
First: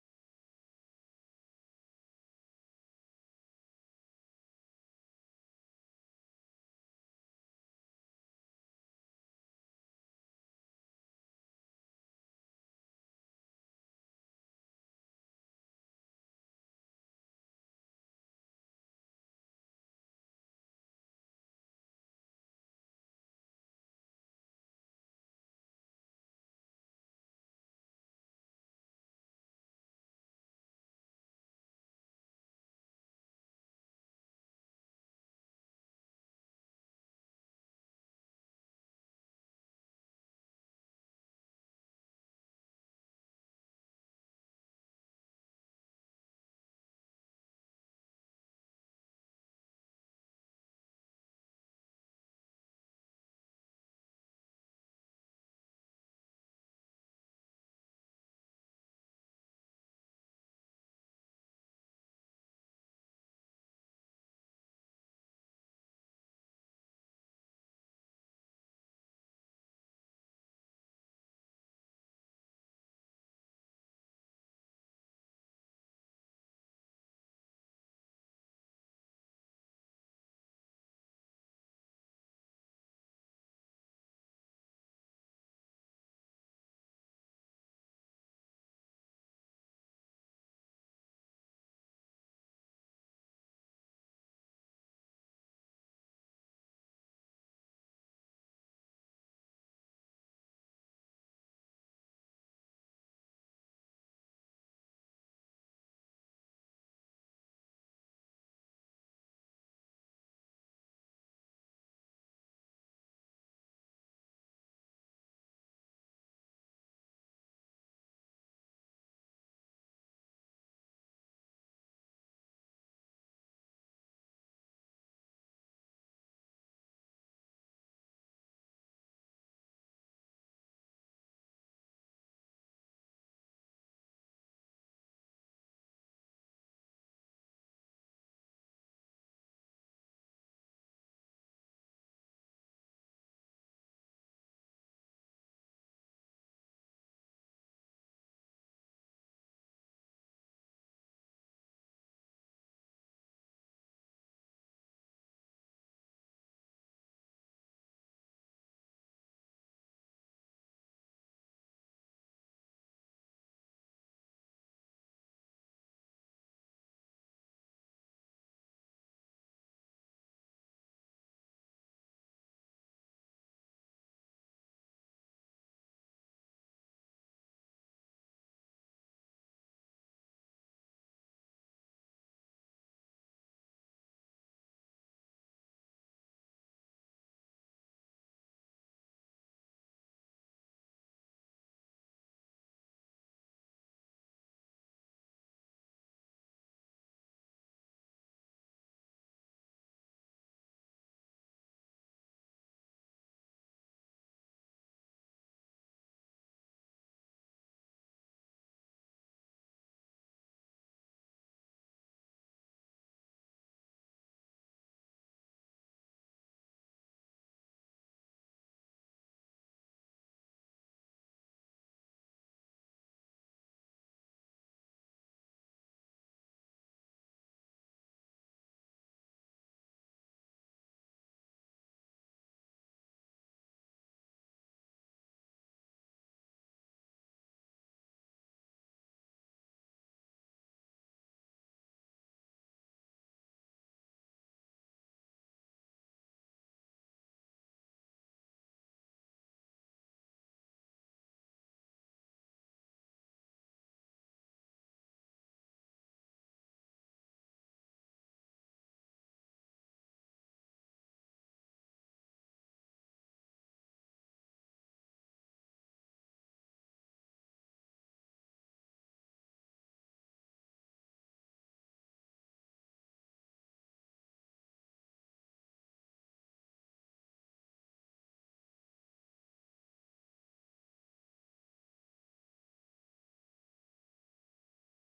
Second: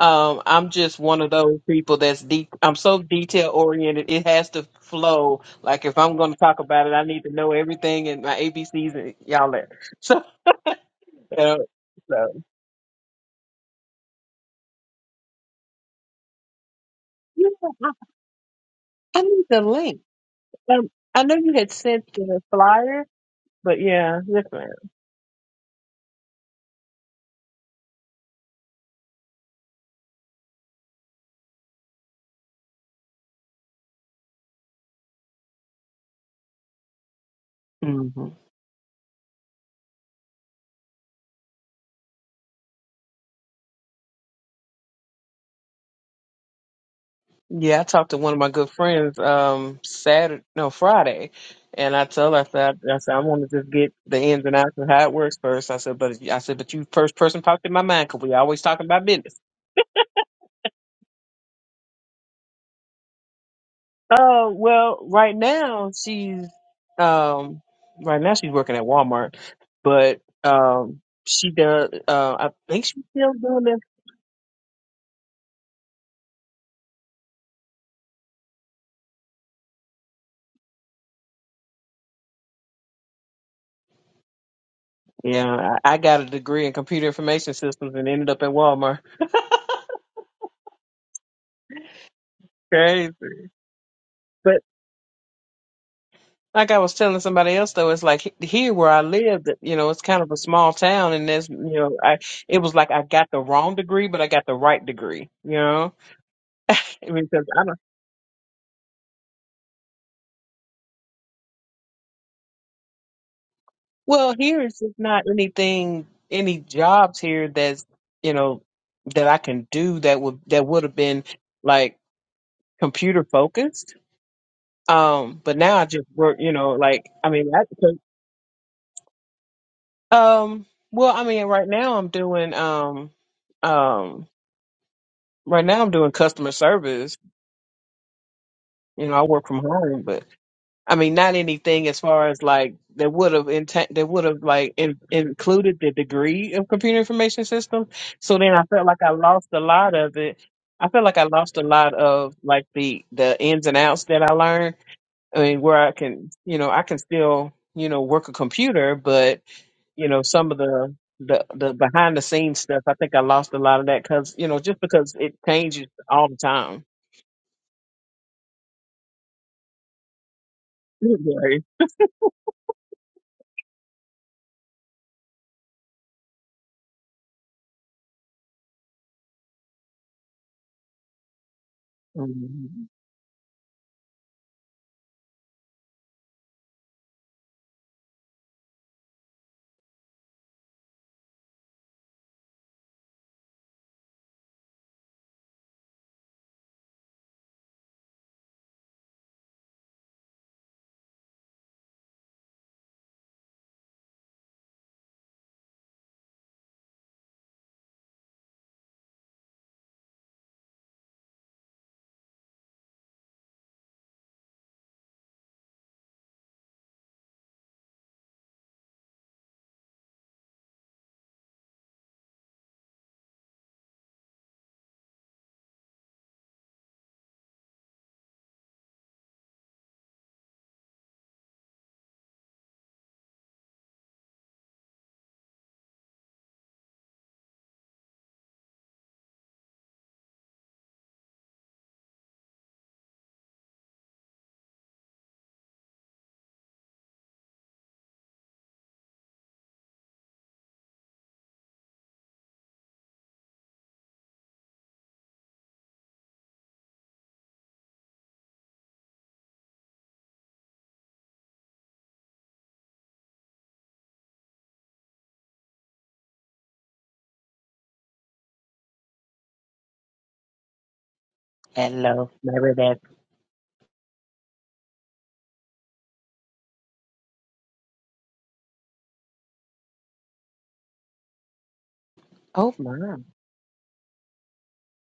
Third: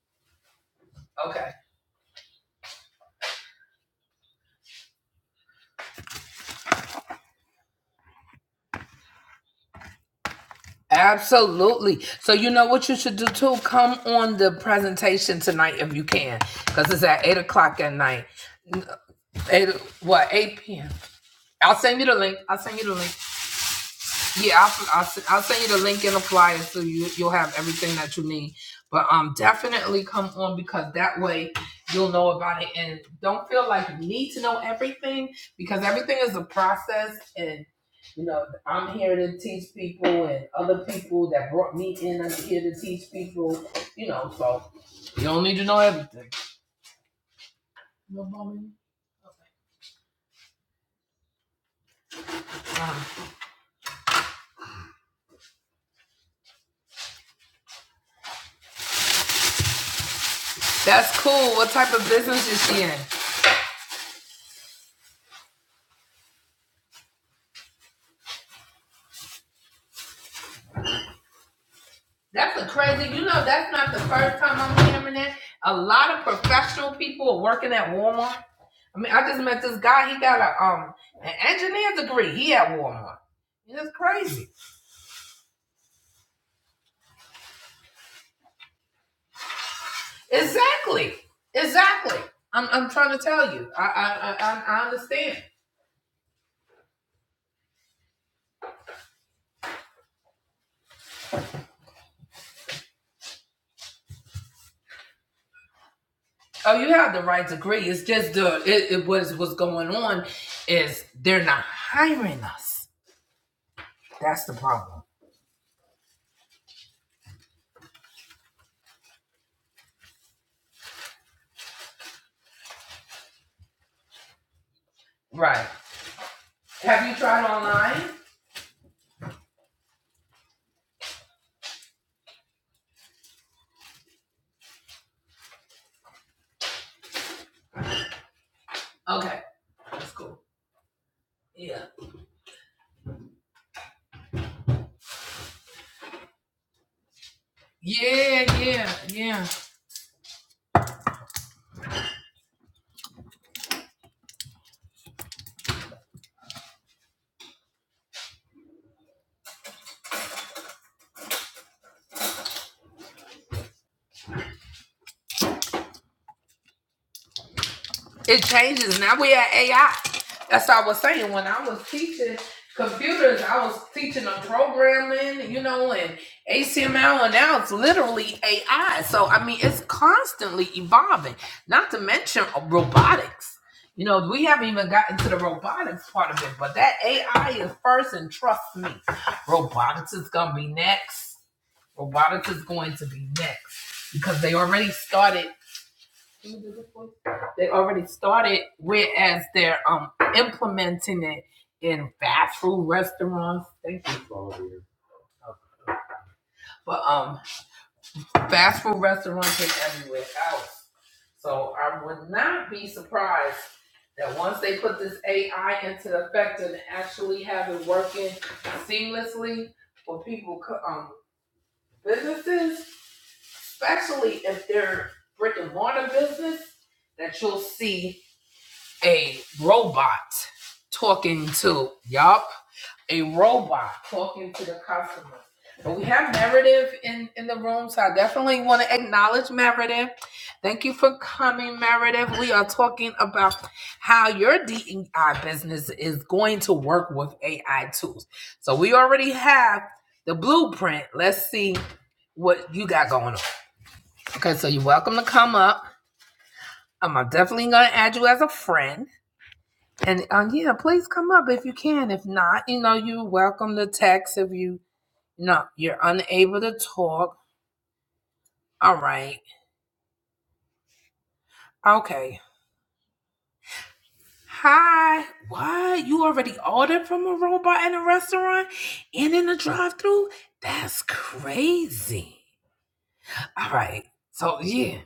Speaker 2: Um, I'm just one of
Speaker 1: Okay.
Speaker 2: those people that's deep. I'm so detail oriented. It has to flow. Like if I'm going to talk about it, I need to know everything and my ABCs and y'all that. *laughs* So, you know,
Speaker 1: Absolutely.
Speaker 2: so
Speaker 1: So you know what you should do too? Come on the presentation tonight if you can, because it's at eight
Speaker 2: yeah,
Speaker 1: o'clock
Speaker 2: I,
Speaker 1: at night.
Speaker 2: I need the
Speaker 1: Eight,
Speaker 2: link.
Speaker 1: what eight
Speaker 2: Um,
Speaker 1: p.m.
Speaker 2: I know you had
Speaker 1: I'll send
Speaker 2: sent
Speaker 1: you the link.
Speaker 2: the
Speaker 1: I'll send you the
Speaker 2: flyer,
Speaker 1: link.
Speaker 2: but yeah, yes,
Speaker 1: Yeah, I'll, I'll, s- I'll send you the link and the flyer so you you'll have everything that you need. But um, definitely come on because that way you'll know about it and don't feel like you need to know everything because everything is a process and
Speaker 2: ma'am.
Speaker 1: you
Speaker 2: hmm
Speaker 1: know I'm here to teach people and other people that brought me in are here to teach people. You know, so you don't need to know everything.
Speaker 2: Yeah, I talked to
Speaker 1: No,
Speaker 2: one of my
Speaker 1: mommy.
Speaker 2: good friends um Saturday, no Friday, and I told her I said
Speaker 1: Um,
Speaker 2: I said I want to just get the ins and outs of how it works first. I said, but I said, but you first person popped in my mind because we always talking about business.
Speaker 1: that's cool. What type of business is she in?
Speaker 2: Uh, well, right now she's um right now she's working at Walmart, but um she does uh I
Speaker 1: That's a
Speaker 2: think she's
Speaker 1: crazy. You
Speaker 2: still
Speaker 1: know,
Speaker 2: doing
Speaker 1: that's
Speaker 2: that
Speaker 1: not the first time I'm hearing that. A lot of professional people are working at Walmart. I mean, I just met this guy. He got a um an engineer degree. He at Walmart. It's crazy.
Speaker 2: Yeah, I I got a degree in computer information systems and ended up at Walmart.
Speaker 1: Exactly. Exactly. I'm I'm
Speaker 2: Crazy.
Speaker 1: trying to tell you. I I I,
Speaker 2: But
Speaker 1: I I understand.
Speaker 2: like I was telling somebody else though, it's like he- here where I live, that, you know, it's kind of a small town and there's, you know, I it was like I got the wrong degree, but I got the right degree, you know?
Speaker 1: Oh, you
Speaker 2: I
Speaker 1: have the
Speaker 2: mean, 'cause
Speaker 1: right
Speaker 2: I don't
Speaker 1: degree. It's just the it, it was what's going on is they're not hiring us.
Speaker 2: well,
Speaker 1: That's the
Speaker 2: here it's just
Speaker 1: problem.
Speaker 2: not anything any jobs here that's, you know, that I can do that would that would have been like computer focused. Um, but
Speaker 1: Right.
Speaker 2: now I just work, you know, like
Speaker 1: Have you
Speaker 2: I
Speaker 1: tried
Speaker 2: mean,
Speaker 1: online?
Speaker 2: Um, well, I mean, right now I'm doing um um right now I'm doing customer service. You know, I
Speaker 1: Okay.
Speaker 2: work from home,
Speaker 1: That's
Speaker 2: but
Speaker 1: cool.
Speaker 2: I mean, not
Speaker 1: Yeah.
Speaker 2: anything as far as like that would have intent that would have like in- included the degree of computer information systems. So then
Speaker 1: Yeah,
Speaker 2: I felt
Speaker 1: yeah,
Speaker 2: like I
Speaker 1: yeah.
Speaker 2: lost a lot of it. I felt like I lost a lot of like the the ins and outs that I learned. I mean, where I can, you know, I can still, you know, work a computer, but you know some of the the the behind the scenes stuff i think i lost a lot of that because you know just because it changes all the time
Speaker 1: It changes. Now we at AI. That's what I was
Speaker 2: *laughs*
Speaker 1: saying. When
Speaker 2: right.
Speaker 1: I was teaching computers, I was teaching them programming, you know, and HTML, and now it's literally AI. So, I mean, it's constantly evolving, not to mention uh,
Speaker 2: Mhm.
Speaker 1: robotics. You know, we haven't even gotten to the robotics part of it, but that AI is first, and trust me, robotics is going to be next. Robotics is going to be next because they already started They already started, whereas they're um implementing it in fast food restaurants. Thank you, Claudia. But um, fast food restaurants and everywhere else. So I would not be surprised that once they put this AI into effect and actually have it working seamlessly for people, co- um, businesses, especially if they're brick and mortar business, that you'll see a robot talking to yup a robot talking to the customer but we have Meredith in in the room so i definitely want to acknowledge meredith thank you for coming meredith we are talking about how your dei business is going to work with ai tools so we already have the blueprint let's see what you got going on okay so you're welcome to come up Um, i'm definitely going to add you as a friend and um, yeah, please come up if you can. If not, you know, you're welcome to text if you no, you're unable to talk. All right.
Speaker 2: hello
Speaker 1: Okay.
Speaker 2: my bad
Speaker 1: Hi. What? You already ordered from a robot in a restaurant and in a drive through? That's crazy.
Speaker 2: oh my
Speaker 1: All right. So yeah.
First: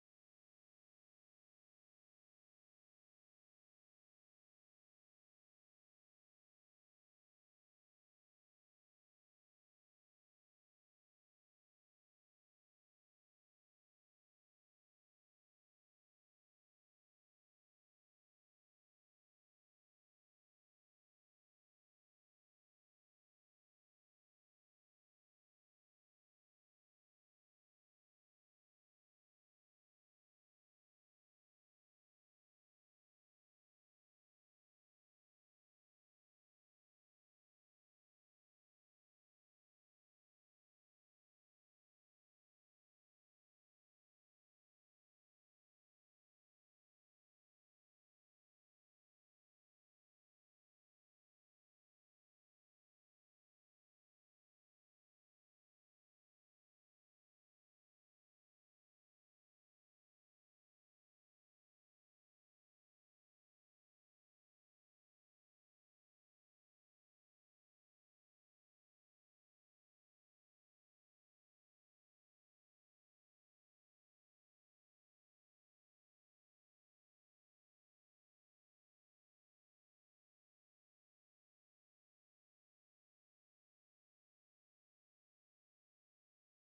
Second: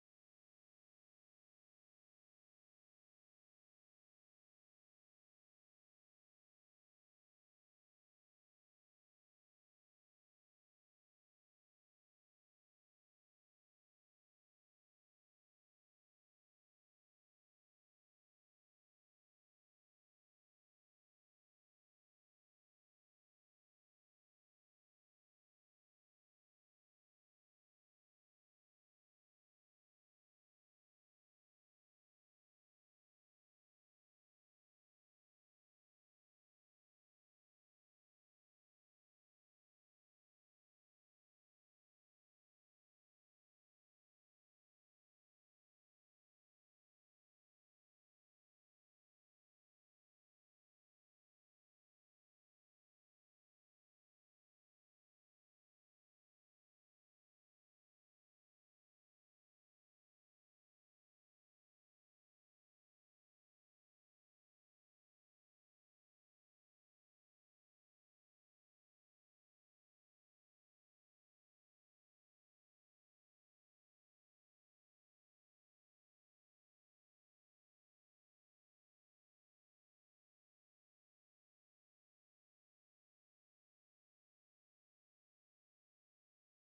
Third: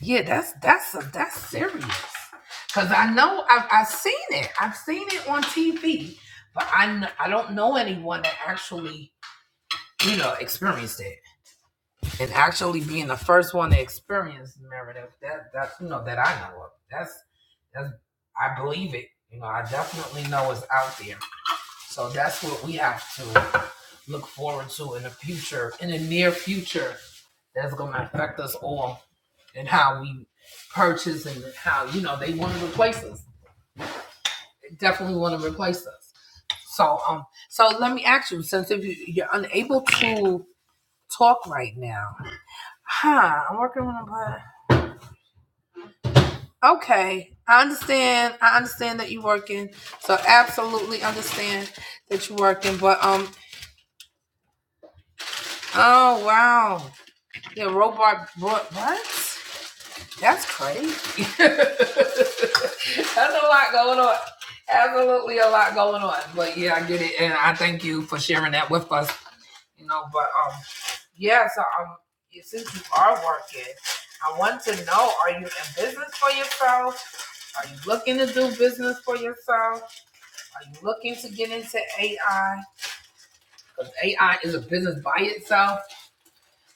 Speaker 1: Yeah, that's that's a, that's serious. Cause I know I've I've seen it. I've seen it on TV, but I kn- I don't know anyone that actually, you know, experienced it. and actually being the first one to experience narrative that that you know that I know of. That's that's I believe it. You know, I definitely know it's out there. So that's what we have to look forward to in the future, in the near future. That's gonna affect us all and how we purchase and how you know they want to replace us. They definitely want to replace us. So um, so let me ask you, since if you, you're unable to talk right now, huh? I'm working on a Okay, I understand. I understand that you're working. So absolutely understand that you're working. But um, oh wow, yeah, robot. What? What? That's crazy. *laughs* That's a lot going on. Absolutely a lot going on. But yeah, I get it, and I thank you for sharing that with us. You know, but um, yeah. So um, yeah, since you are working, I want to know: Are you in business for yourself? Are you looking to do business for yourself? Are you looking to get into AI? Because AI is a business by itself,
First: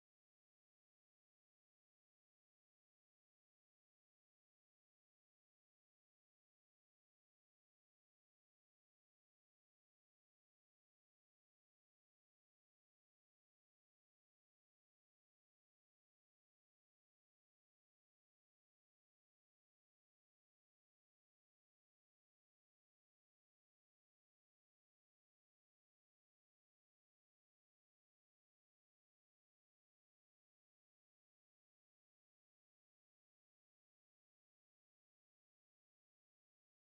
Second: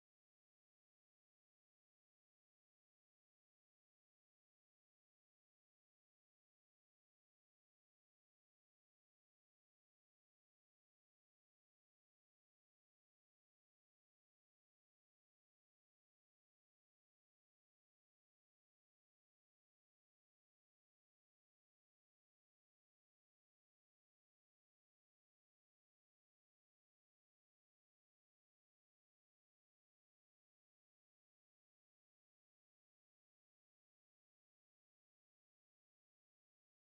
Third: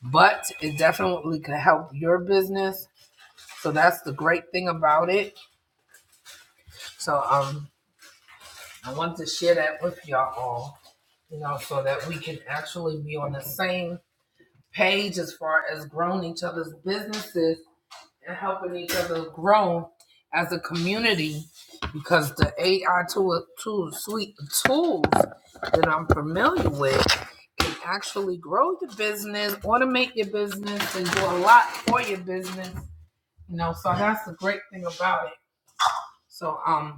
Speaker 1: but it definitely can help your business. So that's the great thing about it. So um, I want to share that with y'all all, you know, so that we can actually be on the same page as far as growing each other's businesses and helping each other grow as a community because the AI tool, tool suite of tools that I'm familiar with can actually grow your business, automate your business, and do a lot for your business. You know, so that's the great thing about it. So um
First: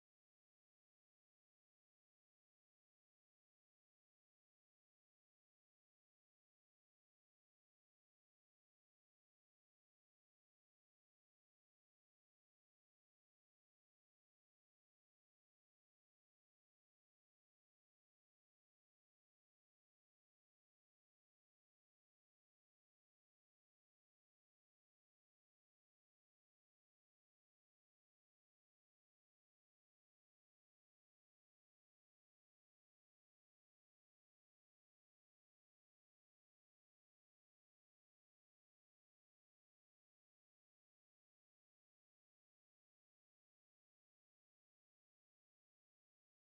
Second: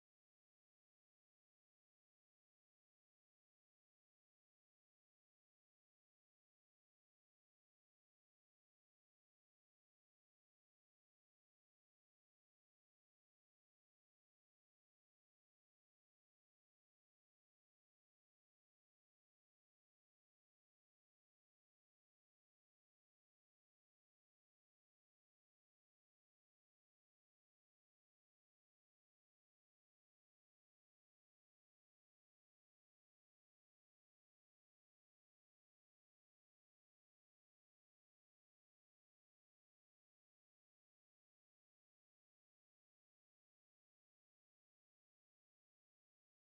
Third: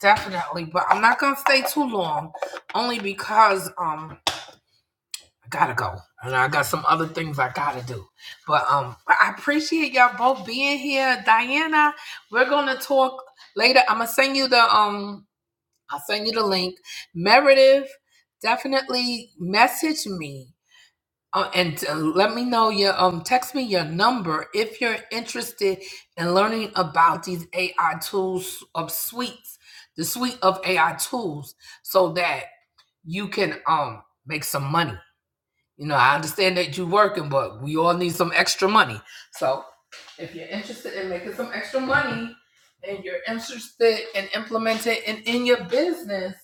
Speaker 1: definitely, but I'm not gonna stay too long, only because um I gotta go. And I got some other things I gotta do. But um I appreciate y'all both being here. Diana, we're gonna talk later. I'm gonna send you the um I'll send you the link. Meredith, definitely message me. Uh, and uh, let me know your um text me your number if you're interested in learning about these AI tools of suites, the suite of AI tools so that you can um make some money you know, I understand that you're working, but we all need some extra money. So if you're interested in making some extra money and you're interested in implementing it in your business,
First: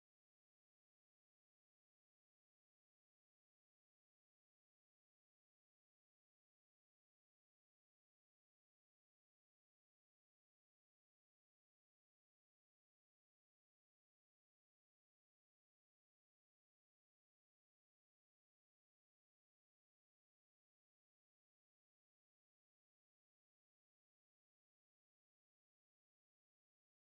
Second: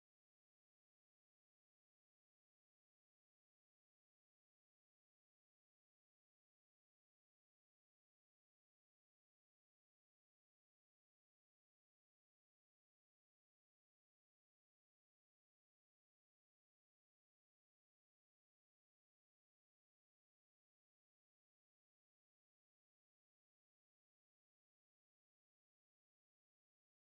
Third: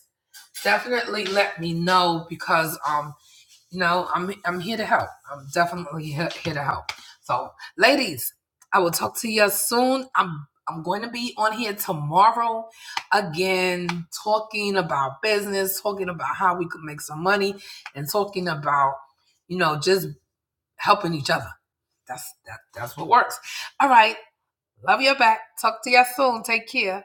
Speaker 1: definitely let me know because um no, I'm I'm here to help. I'm definitely here, here to help. So, ladies, I will talk to you soon. I'm I'm going to be on here tomorrow again talking about business, talking about how we could make some money and talking about, you know, just helping each other. That's that that's what works. All right. Love you back. Talk to you soon. Take care.